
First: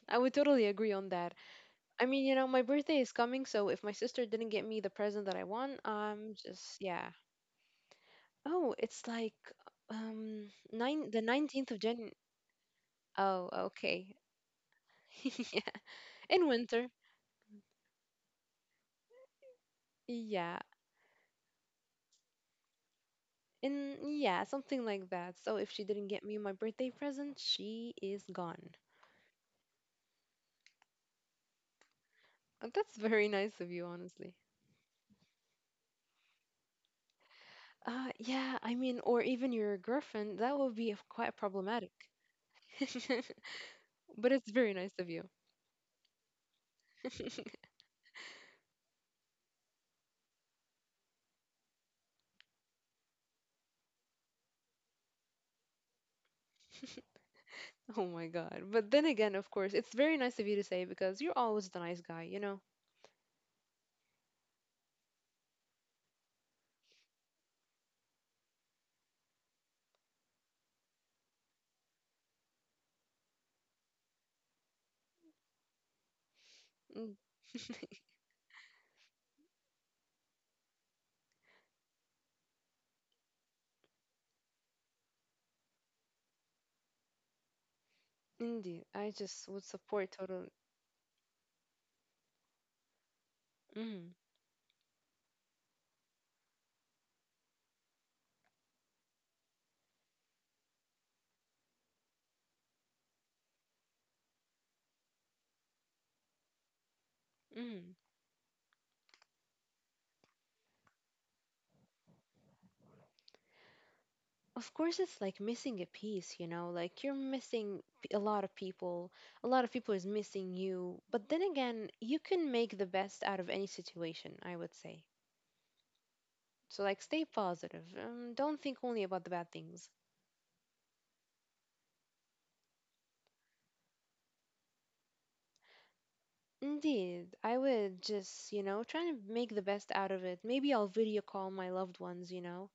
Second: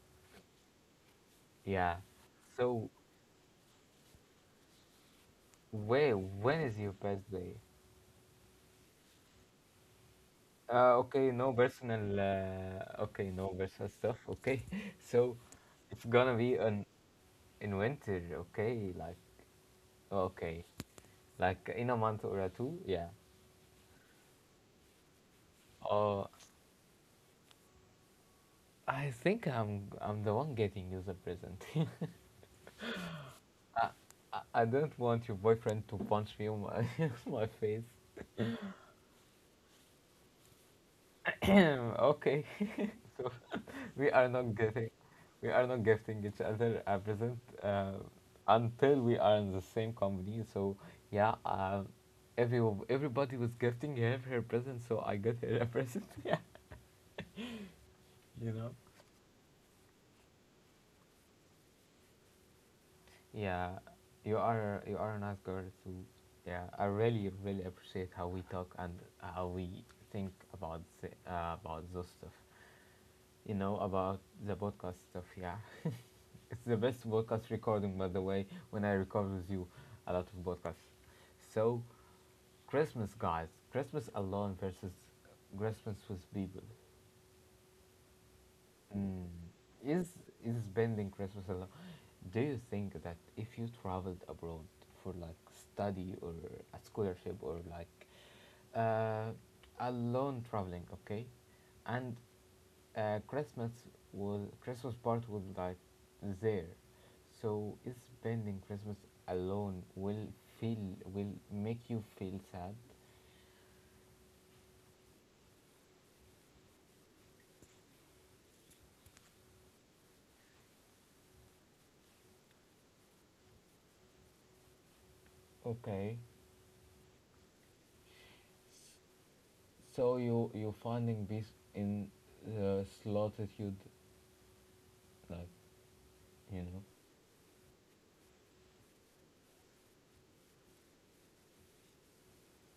Speaker 1: I would totally agree on that.
Speaker 2: <laughs> yeah.
Speaker 1: I mean, you know, my
Speaker 2: So,
Speaker 1: birthday is coming, so if my sister didn't get me the present that I want,
Speaker 2: where,
Speaker 1: I'm
Speaker 2: when is
Speaker 1: just,
Speaker 2: your
Speaker 1: yeah.
Speaker 2: birthday?
Speaker 1: Oh, it's like um
Speaker 2: Uh,
Speaker 1: nine the
Speaker 2: okay, no
Speaker 1: nineteenth of Jan.
Speaker 2: personal, uh, okay, no
Speaker 1: Oh,
Speaker 2: personal stuff,
Speaker 1: okay.
Speaker 2: okay. <laughs> So,
Speaker 1: <laughs> Yeah.
Speaker 2: it's gonna
Speaker 1: In
Speaker 2: be on,
Speaker 1: winter.
Speaker 2: in winter, okay? Like, okay,
Speaker 1: Yeah.
Speaker 2: like in a month or a two, yeah.
Speaker 1: In yeah, something like that. So if she didn't
Speaker 2: Uh,
Speaker 1: get me my birthday present, she is gone.
Speaker 2: I think I'm, I'm the one getting you the present. <laughs>
Speaker 1: Uh, That's very nice of
Speaker 2: I,
Speaker 1: you, honestly.
Speaker 2: I, I don't want your boyfriend to punch me on my, <laughs> my face.
Speaker 1: Uh, yeah, I mean, or even your girlfriend, that would be quite problematic.
Speaker 2: <clears throat> okay, <laughs> so
Speaker 1: <laughs>
Speaker 2: we are
Speaker 1: But
Speaker 2: not
Speaker 1: it's very
Speaker 2: getting,
Speaker 1: nice of you.
Speaker 2: we are not gifting each other a present
Speaker 1: <laughs>
Speaker 2: uh, until we are in the same company. So yeah, um, every everybody was gifting her her present, so I got her a present. <laughs> yeah,
Speaker 1: Oh my
Speaker 2: you
Speaker 1: God.
Speaker 2: know.
Speaker 1: But then again, of course, it's very nice of you to say because you're always the nice guy, you know?
Speaker 2: Yeah, you are you are a nice girl too. Yeah, I really really appreciate how we talk, and how we think about the, uh, about those stuff, you know, about the podcast stuff. Yeah, it's the best
Speaker 1: Mm.
Speaker 2: podcast recording,
Speaker 1: <laughs>
Speaker 2: by the way, when I record with you a lot of podcasts. So, Christmas, guys, Christmas alone versus Christmas with people.
Speaker 1: Indeed. I
Speaker 2: Mm.
Speaker 1: just would
Speaker 2: Is
Speaker 1: support totally.
Speaker 2: is spending Christmas alone? Do you think that if you
Speaker 1: Mm,
Speaker 2: traveled abroad for like study or a scholarship, or like, uh, alone traveling, okay, and uh, Christmas, was Christmas part was like there, so is
Speaker 1: mm.
Speaker 2: spending Christmas alone will feel will make you feel sad.
Speaker 1: Of course, it's like missing a piece, you know, like you're missing p- a lot of people. A lot of people is missing you. But then again, you can make the best out of any situation, I would say.
Speaker 2: Okay,
Speaker 1: So, like, stay positive. Um, don't think only about the bad things.
Speaker 2: so you you finding peace in the solitude, like, you know,
Speaker 1: Indeed, I would just, you know, try to make the best out of it. Maybe I'll video call my loved ones, you know.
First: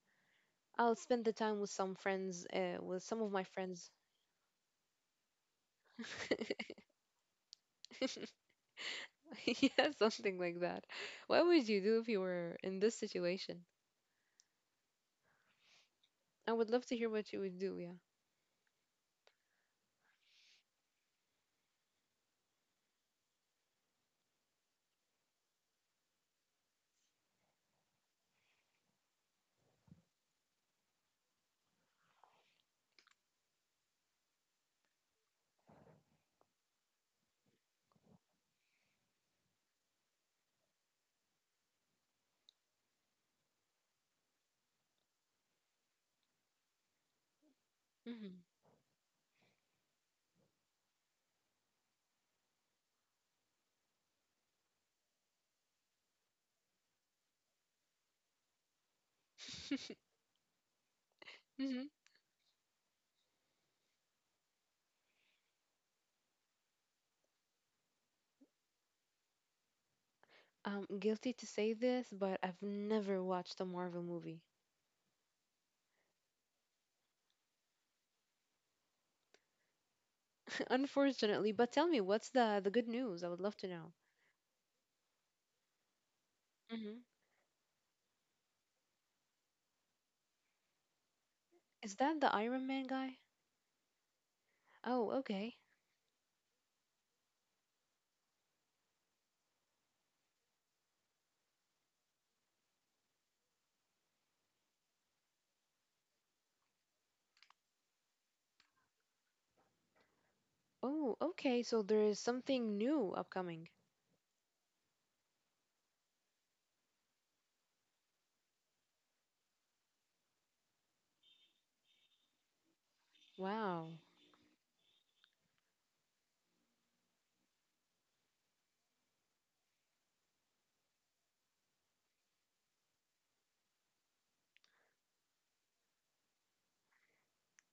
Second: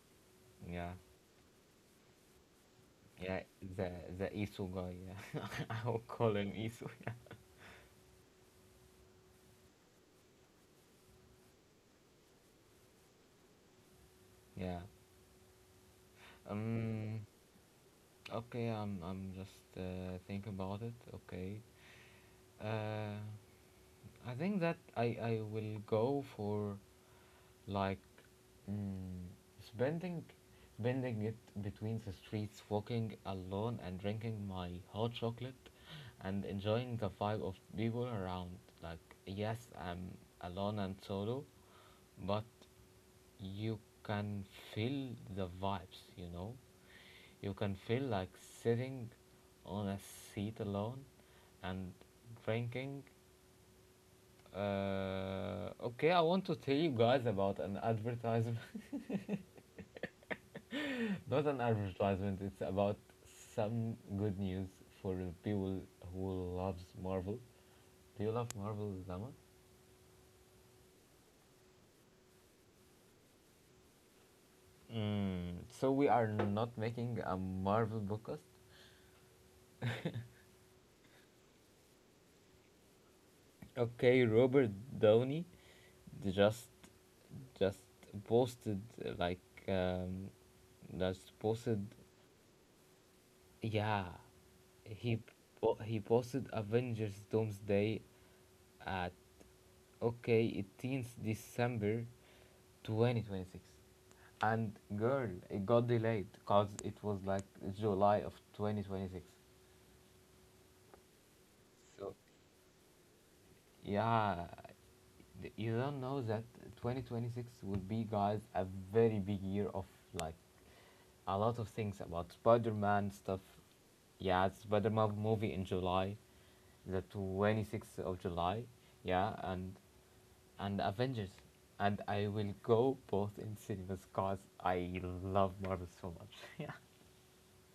Speaker 2: yeah,
Speaker 1: I'll spend the time with some friends, uh, with some of
Speaker 2: yeah,
Speaker 1: my
Speaker 2: the
Speaker 1: friends.
Speaker 2: the Isu guy, yeah, <laughs> I will call him
Speaker 1: <laughs>
Speaker 2: Isu,
Speaker 1: Yeah, something like that. What would you do if you were in this situation?
Speaker 2: yeah.
Speaker 1: I would love to hear
Speaker 2: Um,
Speaker 1: what you would do, yeah.
Speaker 2: okay, I'm I'm just uh, think about it. Okay, uh. I think that I, I will go for, like, mm, spending spending it between the streets, walking alone and drinking my hot chocolate and enjoying the vibe of people around. Like, yes, I'm alone and solo, but you can feel the vibes, you know? You can feel like sitting on a seat alone and drinking, uh, okay, I want to tell you guys about an advertisement.
Speaker 1: Mm-hmm.
Speaker 2: <laughs> Not an
Speaker 1: Mm-hmm.
Speaker 2: advertisement, it's about some good news for people who loves Marvel. Do you love Marvel, Zama?
Speaker 1: <laughs> I'm guilty to say this, but I've never watched a Marvel movie.
Speaker 2: Mm, so we are not making a Marvel podcast.
Speaker 1: <laughs> Unfortunately, but tell me, what's the the good news? I would love to know.
Speaker 2: Okay, Robert Downey just
Speaker 1: Mm-hmm.
Speaker 2: just posted uh, like um, just posted,
Speaker 1: Is that the Iron Man guy?
Speaker 2: yeah,
Speaker 1: Oh,
Speaker 2: he
Speaker 1: okay.
Speaker 2: po- he posted Avengers Doomsday at Okay, it ends December twenty twenty-six. And girl, it got delayed because it was like July of twenty twenty-six.
Speaker 1: Oh, okay. So there is
Speaker 2: So,
Speaker 1: something new upcoming.
Speaker 2: yeah, th- you don't know that twenty twenty-six will be, guys, a very big year of like a lot of things about Spider Man stuff.
Speaker 1: Wow.
Speaker 2: Yeah, Spider Man movie in July, the twenty-sixth of July. Yeah, and and Avengers. And I will go both in cinemas because I love Marvel so much. <laughs> Yeah.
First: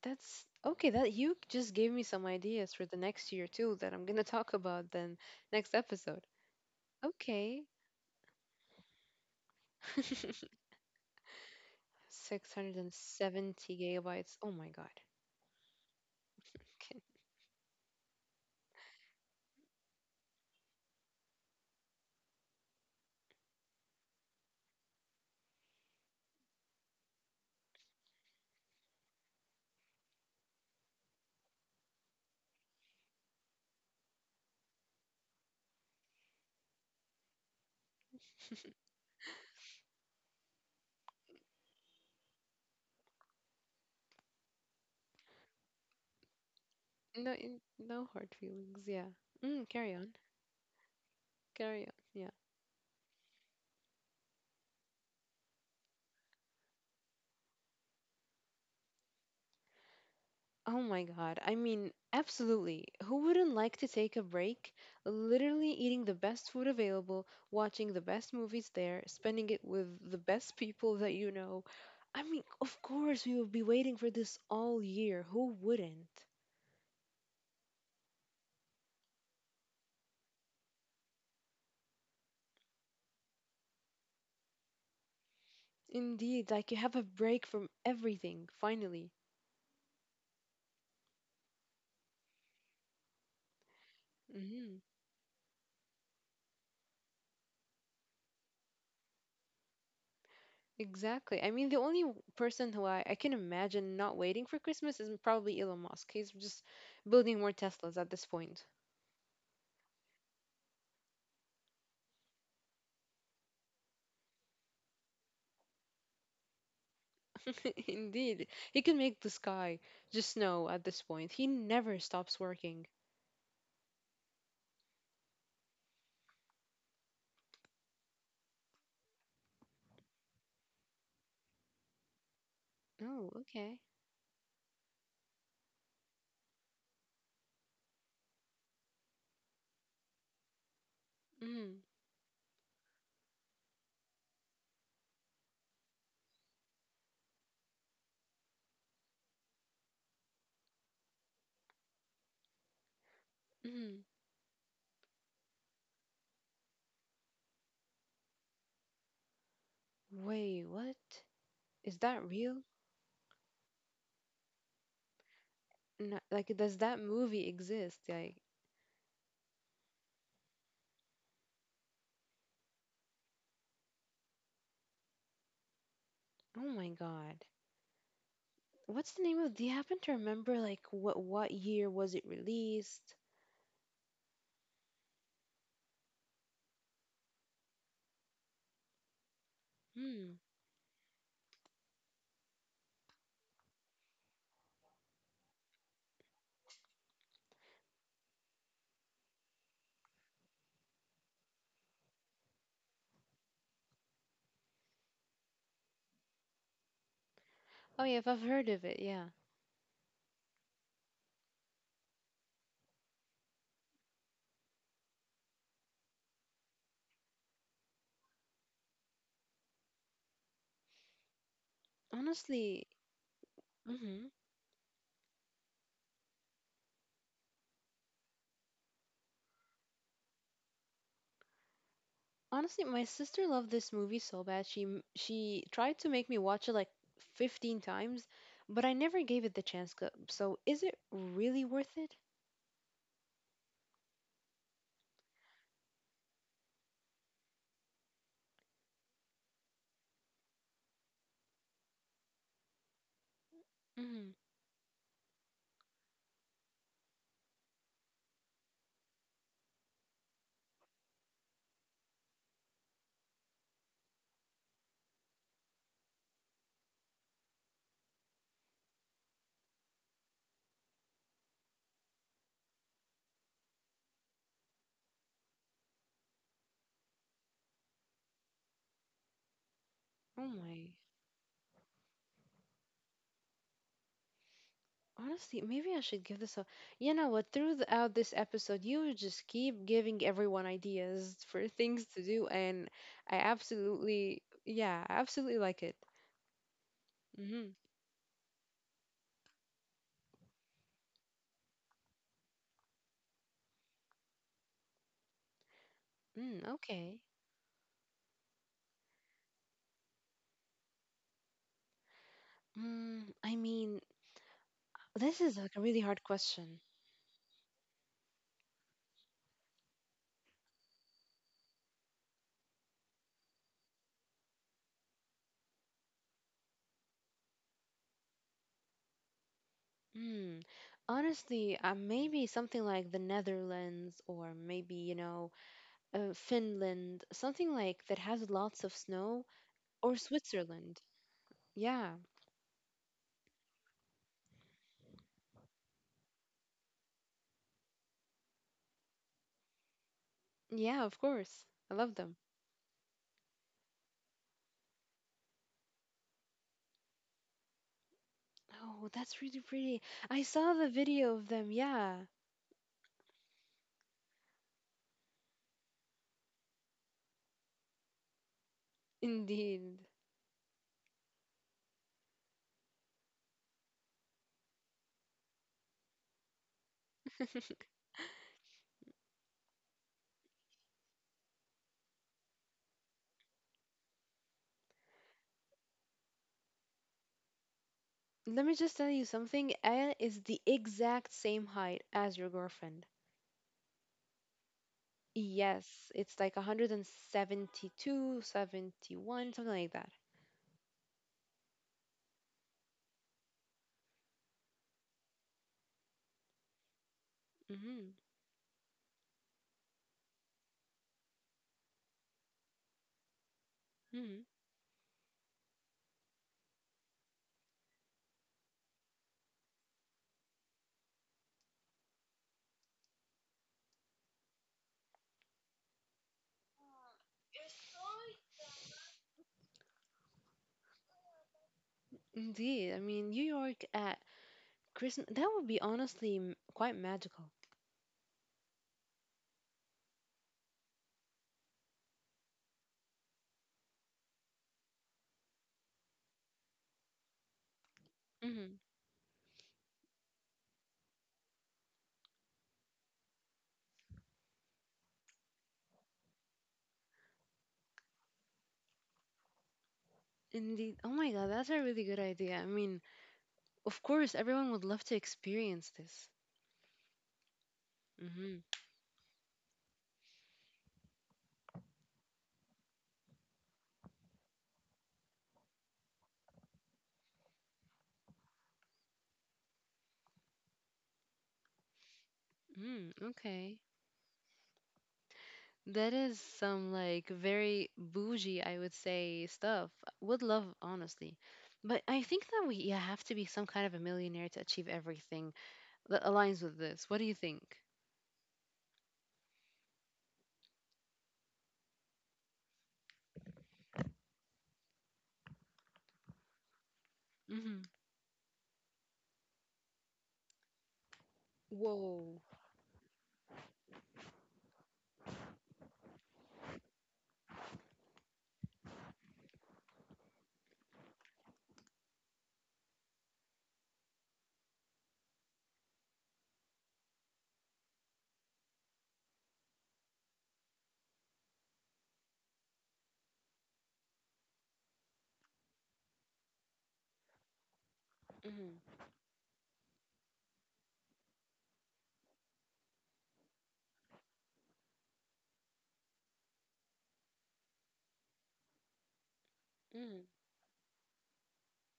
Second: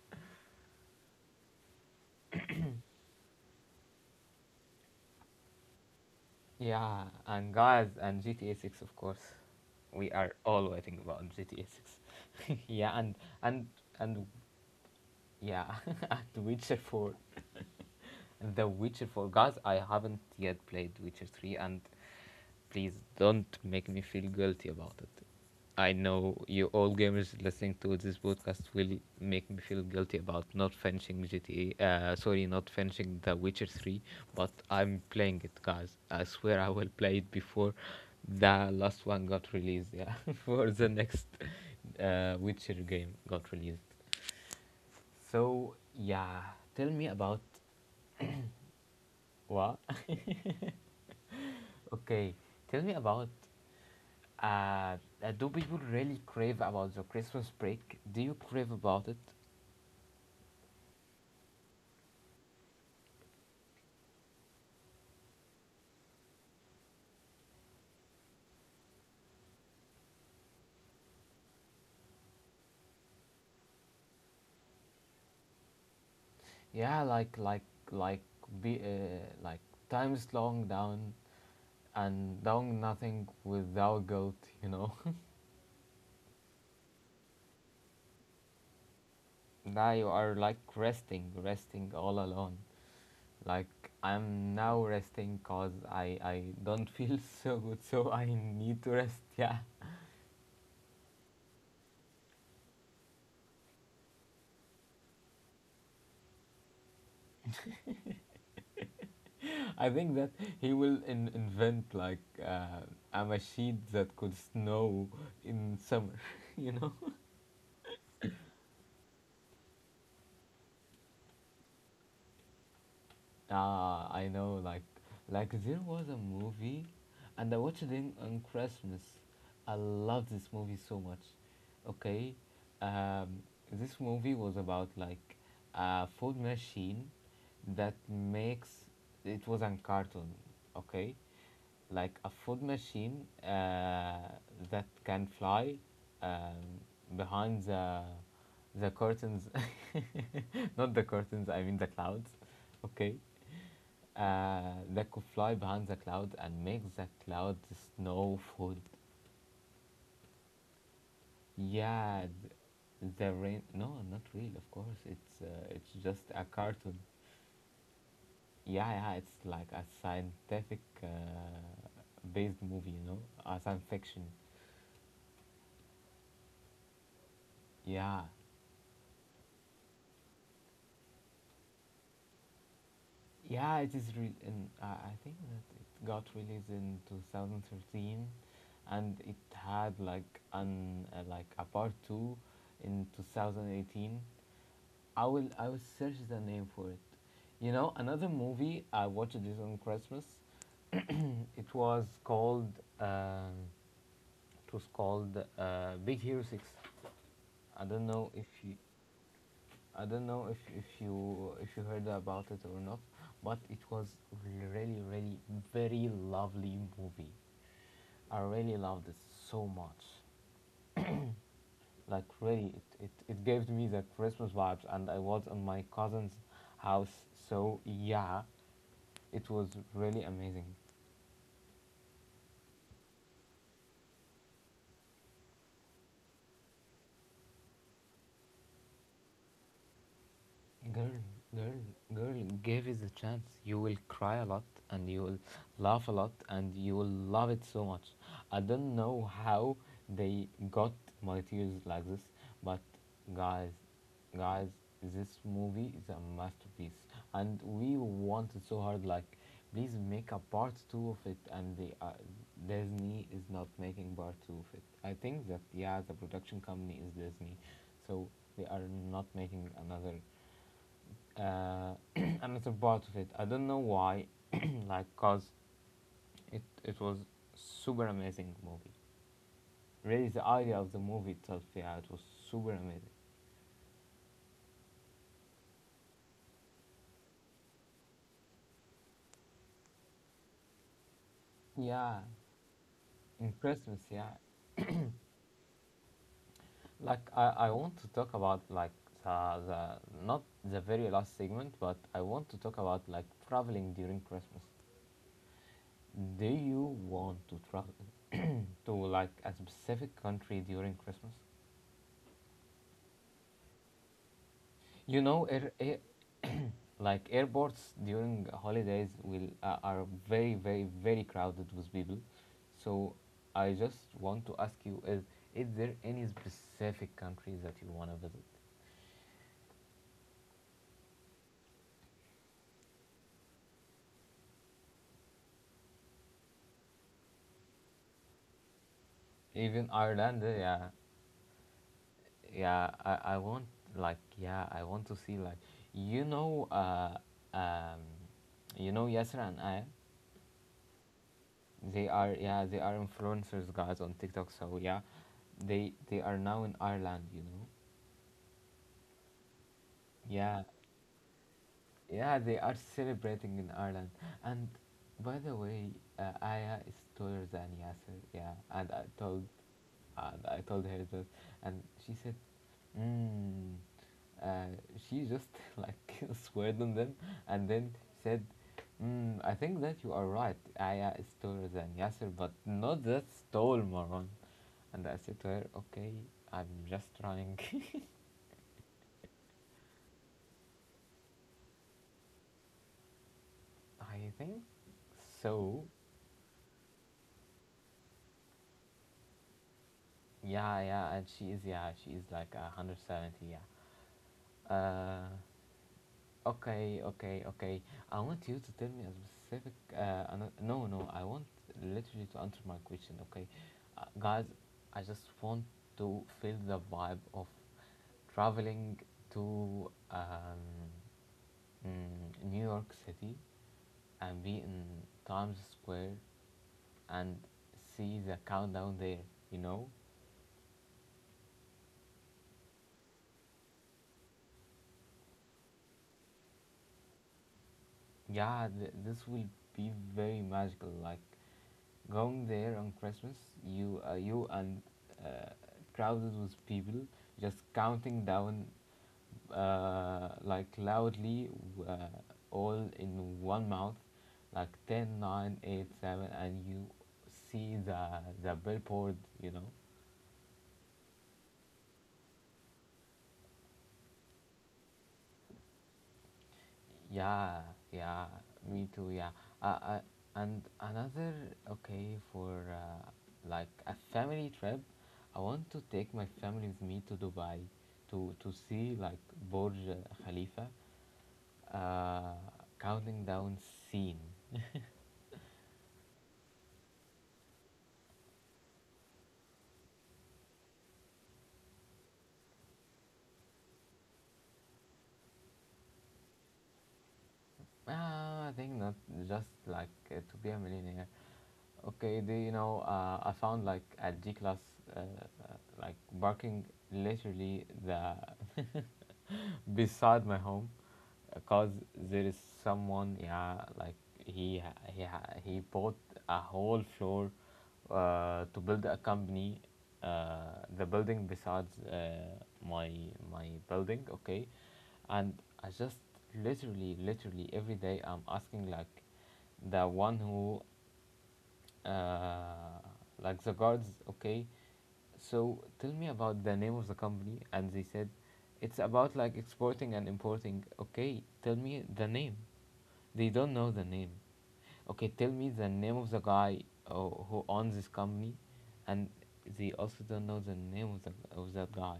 Speaker 1: That's okay. That you just gave me some ideas for the next year too that I'm gonna talk about then next episode.
Speaker 2: Yeah, and
Speaker 1: Okay.
Speaker 2: guys, and G T A six, of course. We are
Speaker 1: <laughs>
Speaker 2: all waiting about G T A six. <laughs> Yeah, and and
Speaker 1: six hundred seventy
Speaker 2: and
Speaker 1: gigabytes. Oh my God.
Speaker 2: yeah, <laughs> and Witcher four.
Speaker 1: <laughs>
Speaker 2: The Witcher four. Guys, I haven't yet played Witcher three, and please don't make me feel guilty about it. I know you all gamers listening to this podcast will make me feel guilty about not finishing G T A. Uh, sorry, not finishing The Witcher three, but I'm playing it, guys. I swear I will play it before the last one got released. Yeah, <laughs> for the next uh, Witcher game got released. So yeah, tell me
Speaker 1: No,
Speaker 2: about
Speaker 1: in, no hard feelings. Yeah. Mm,
Speaker 2: what.
Speaker 1: carry on.
Speaker 2: <laughs>
Speaker 1: Carry on. Yeah.
Speaker 2: Okay, tell me about uh, uh, do people really crave about the Christmas break? Do you crave about it?
Speaker 1: Oh my God. I mean, absolutely. Who wouldn't like to take a break? Literally eating the best food available, watching the best movies there, spending it with the best people that you know. I mean, of course, we would be waiting for this all year. Who wouldn't?
Speaker 2: Yeah, like like like be uh, like times long down and doing nothing without guilt, you know.
Speaker 1: Indeed, like you have a break from everything, finally.
Speaker 2: <laughs> Now you are like resting, resting all alone. Like I'm
Speaker 1: Hmm.
Speaker 2: now resting cause I I don't feel <laughs> so good, so I need to rest. Yeah.
Speaker 1: Exactly. I mean, the only w- person who I, I can imagine not waiting for Christmas is probably Elon Musk. He's just building more Teslas at this point.
Speaker 2: <laughs> I think that he will in- invent like uh, a machine that could snow in summer, <laughs> you know?
Speaker 1: <laughs> Indeed. He can make the sky just snow at this point. He never stops working.
Speaker 2: Ah, I know. Like, like there was a movie, and I watched it in- on Christmas. I love this movie so much. Okay,
Speaker 1: Oh,
Speaker 2: um,
Speaker 1: okay.
Speaker 2: this movie was about like a food machine that makes. It was on cartoon. Okay,
Speaker 1: Mm,
Speaker 2: like a food machine uh, that can fly um, behind the the curtains, <laughs> not the curtains. I mean the clouds. Okay,
Speaker 1: mm.
Speaker 2: uh, that could fly behind the cloud and make the cloud snow food.
Speaker 1: Wait, what? Is that
Speaker 2: Yeah,
Speaker 1: real?
Speaker 2: th- the rain. No, not real. Of course, it's uh, it's
Speaker 1: No,
Speaker 2: just a
Speaker 1: like, does
Speaker 2: cartoon.
Speaker 1: that movie exist? Like,
Speaker 2: Yeah, yeah. It's like a scientific uh, based movie. You know, a science fiction.
Speaker 1: oh my God.
Speaker 2: Yeah,
Speaker 1: What's the name of, do you happen to remember, like, what, what year was it released?
Speaker 2: yeah. It is real. And uh, I think that it got released in two thousand thirteen, and it had like
Speaker 1: Hmm.
Speaker 2: an uh, like a part two in two thousand eighteen. I will I will search the name for it. You know, another movie I watched this on Christmas. It was called um, it was called uh, Big Hero Six. I
Speaker 1: Oh,
Speaker 2: don't
Speaker 1: yeah, if
Speaker 2: know
Speaker 1: I've
Speaker 2: if
Speaker 1: heard
Speaker 2: you
Speaker 1: of it, yeah.
Speaker 2: I don't know if, if you if you heard about it or not, but it was really really very lovely movie. I really loved it so much. Like really,
Speaker 1: Honestly,
Speaker 2: it, it, it gave me the
Speaker 1: hmm,
Speaker 2: Christmas vibes, and I was on my cousin's house. So yeah, it was really amazing.
Speaker 1: honestly, my sister loved this movie so bad. She m- she tried to make me watch it like fifteen times, but I never gave it the chance. C- So is it
Speaker 2: Girl,
Speaker 1: really
Speaker 2: girl,
Speaker 1: worth it?
Speaker 2: girl, give it a chance. You will cry a lot and you will laugh a lot and you will love it so much. I don't know how they got my tears like this, but guys,
Speaker 1: Hmm.
Speaker 2: guys, this movie is a masterpiece and we want it so hard. Like, please make a part two of it, and the uh, Disney is not making part two of it. I think that, yeah, the production company is Disney, so they are not making another uh, <clears throat> and part of it. I don't know why, <clears throat> like, cause it it was super amazing movie. Really, the
Speaker 1: Oh
Speaker 2: idea
Speaker 1: my.
Speaker 2: of the movie itself, yeah, it was super amazing.
Speaker 1: Honestly, maybe I should give this a. You know what? Throughout this episode, you just keep giving everyone ideas for <laughs> things to
Speaker 2: Yeah,
Speaker 1: do, and I
Speaker 2: in Christmas, yeah.
Speaker 1: absolutely, yeah, I absolutely like it.
Speaker 2: Like, I
Speaker 1: Mm-hmm.
Speaker 2: I want to talk about like the the not the very last segment, but I want to talk about like traveling during Christmas. Do
Speaker 1: Mm,
Speaker 2: you
Speaker 1: okay.
Speaker 2: want to travel to like a specific country during Christmas?
Speaker 1: Mm, I mean,
Speaker 2: You
Speaker 1: this
Speaker 2: know,
Speaker 1: is
Speaker 2: it,
Speaker 1: like a
Speaker 2: it
Speaker 1: really hard question.
Speaker 2: like airports during holidays will uh, are very very very crowded with people, so I just want to ask you, is is there any specific country that you want to visit,
Speaker 1: Mm. Honestly, uh, maybe something like the Netherlands or maybe, you know, uh, Finland, something like that has lots of snow
Speaker 2: even
Speaker 1: or
Speaker 2: Ireland? Uh, yeah,
Speaker 1: Switzerland. Yeah,
Speaker 2: yeah I, I want like yeah i want to see like you know uh um you know Yasra and I,
Speaker 1: yeah, of course. I
Speaker 2: they
Speaker 1: love
Speaker 2: are
Speaker 1: them.
Speaker 2: yeah, they are influencers guys on TikTok. So yeah, they they are now in Ireland, you know
Speaker 1: Oh, that's really pretty. I
Speaker 2: yeah.
Speaker 1: saw the video of them. Yeah,
Speaker 2: Yeah, they are celebrating in Ireland. And by the way, uh, Aya is taller than Yasser. Yeah, and I told,
Speaker 1: indeed.
Speaker 2: and I told her that, and she said, mm, uh, she just <laughs> like <laughs> sweared on them, and
Speaker 1: <laughs>
Speaker 2: then said, mm, I think that you are right. Aya is taller than Yasser, but not that tall, moron. And I said to her, okay, I'm just trying. <laughs>
Speaker 1: Let me just tell you something. Elle is the exact same height as your girlfriend.
Speaker 2: I think so.
Speaker 1: Yes, it's like one hundred and seventy-two, seventy-one, something like that.
Speaker 2: Yeah, yeah, and she is, yeah, she is like a a hundred and seventy, yeah. Uh, okay, okay, okay.
Speaker 1: Mm-hmm.
Speaker 2: I want you to tell me a specific. Uh, ano- no, no, I want literally to answer my question, okay? Uh,
Speaker 1: Mm-hmm.
Speaker 2: guys, I just want to feel the vibe of traveling to um, mm, New York City and be in Times Square and see the countdown there, you know?
Speaker 1: Indeed, I mean New York at Christmas that would be honestly m- quite magical.
Speaker 2: Yeah, th- this will be very magical. Like going there on Christmas, you uh, you and uh, crowded with people just counting down
Speaker 1: Hmm.
Speaker 2: uh, like loudly uh, all in one mouth, like ten, nine, eight, seven, and you see the the billboard, you know,
Speaker 1: Indeed. Oh my God, that's a really good idea. I mean, of course, everyone would love to experience this.
Speaker 2: Yeah, yeah,
Speaker 1: Mm-hmm.
Speaker 2: me too. Yeah, uh, uh, and another okay for uh, like a family trip. I want to take my family with me to Dubai to to see like Burj Khalifa, uh,
Speaker 1: Mm,
Speaker 2: counting down
Speaker 1: okay.
Speaker 2: scene.
Speaker 1: That is some like very bougie, I would say, stuff. Would love, honestly. But I think that we yeah, have to be some kind of a millionaire to achieve everything that aligns with this. What do you think?
Speaker 2: Ah, I think not just like uh, to be a millionaire. Okay, do you know? Uh, I found like a G class, uh, uh, like parking literally
Speaker 1: Mm-hmm.
Speaker 2: the <laughs> beside my home. Because there is
Speaker 1: Whoa.
Speaker 2: someone, yeah, like he he he bought a whole floor uh, to build a company, uh, the building besides uh, my my building, okay. And I just literally literally every day I'm asking like the one who uh, like the guards. Okay, so tell me about the name of the company. And they said, it's about like exporting and importing. Okay, tell me the name. They don't know the name. Okay, tell me the name of the guy uh, who owns this company, and they also
Speaker 1: Mm.
Speaker 2: don't know the name of the of that guy.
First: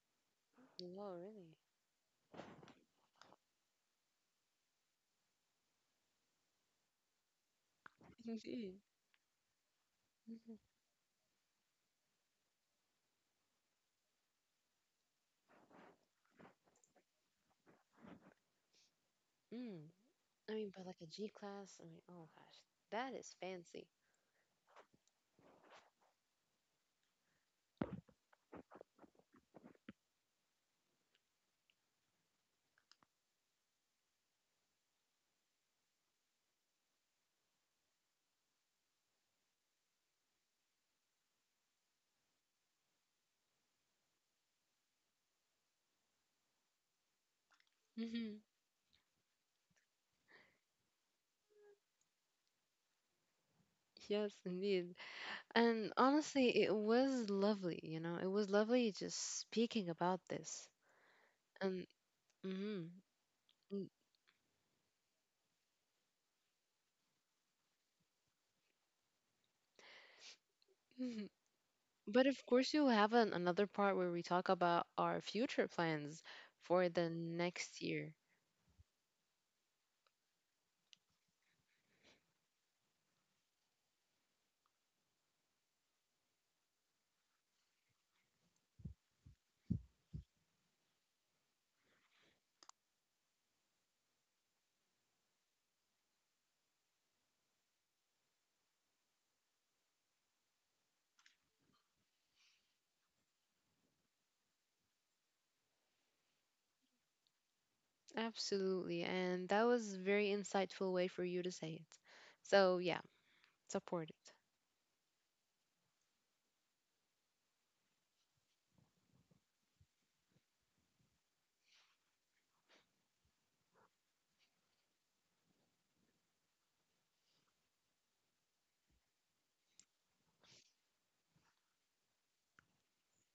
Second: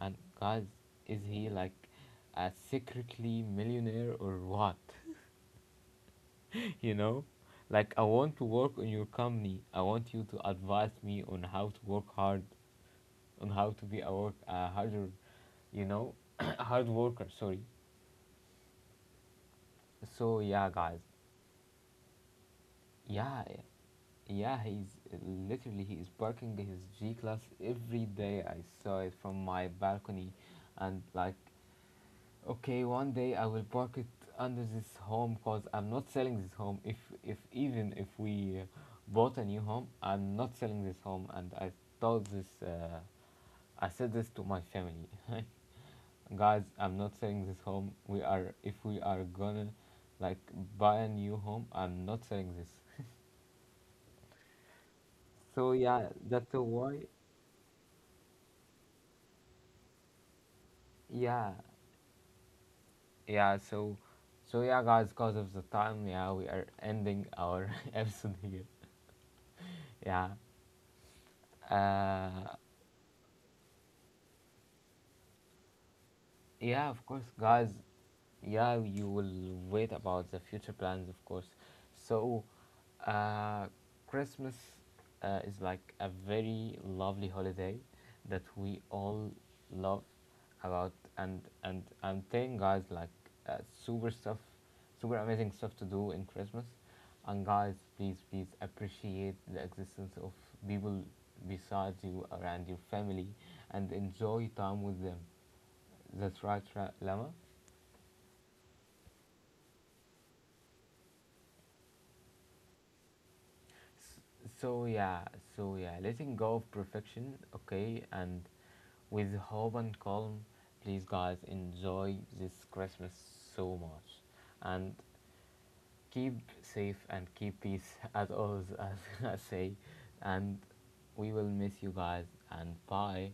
Speaker 2: And guys,
Speaker 1: Wow,
Speaker 2: is he
Speaker 1: really?
Speaker 2: like a secretly millionaire or what? <laughs> You know, like, I want to work
Speaker 1: Indeed.
Speaker 2: in your company. I want you to
Speaker 1: Mhm.
Speaker 2: advise me on how to work hard, on how to be a work a harder, you know, <coughs> <clears throat> hard worker, sorry.
Speaker 1: Mm.
Speaker 2: So
Speaker 1: I
Speaker 2: yeah,
Speaker 1: mean, but
Speaker 2: guys.
Speaker 1: like a G class, I mean, oh gosh, that is
Speaker 2: Yeah,
Speaker 1: fancy.
Speaker 2: yeah, he's literally he is parking his G class every day. I saw it from my balcony, and like, okay, one day I will park it under this home because I'm not selling this home. If if even if we uh, bought a new home, I'm not selling this home. And I told this, uh, I said this to my family, <laughs> guys. I'm not selling this home. We
Speaker 1: Hmm.
Speaker 2: are If we are gonna like buy a new home, I'm not selling this.
Speaker 1: Yes, indeed.
Speaker 2: So
Speaker 1: And
Speaker 2: yeah, that's
Speaker 1: honestly,
Speaker 2: a
Speaker 1: it
Speaker 2: why.
Speaker 1: was lovely, you know, it was lovely just speaking about this.
Speaker 2: Yeah,
Speaker 1: And mm,
Speaker 2: yeah.
Speaker 1: mm,
Speaker 2: So, so yeah, guys. Because of the time, yeah, we are ending our <laughs> episode here. Yeah.
Speaker 1: mm-hmm. But of
Speaker 2: Uh,
Speaker 1: course, you'll have an, another part where we talk about our future plans
Speaker 2: Yeah,
Speaker 1: for
Speaker 2: of
Speaker 1: the
Speaker 2: course, guys.
Speaker 1: next year.
Speaker 2: Yeah, you will wait about the future plans, of course. So, uh, Christmas uh, is like a very lovely holiday that we all love about, and and I'm telling guys like uh, super stuff, super amazing stuff to do in Christmas, and guys, please please appreciate the existence of people besides you around your family, and enjoy time with them. That's right, right, Lama.
Speaker 1: Absolutely. And that was a very insightful way for you to say it. So, yeah, support it.
Speaker 2: S- So yeah, so yeah, letting go of perfection, okay, and with hope and calm, please guys enjoy this Christmas so much, and keep safe and keep peace <laughs> as always as <laughs> I say, and we will miss you guys and bye.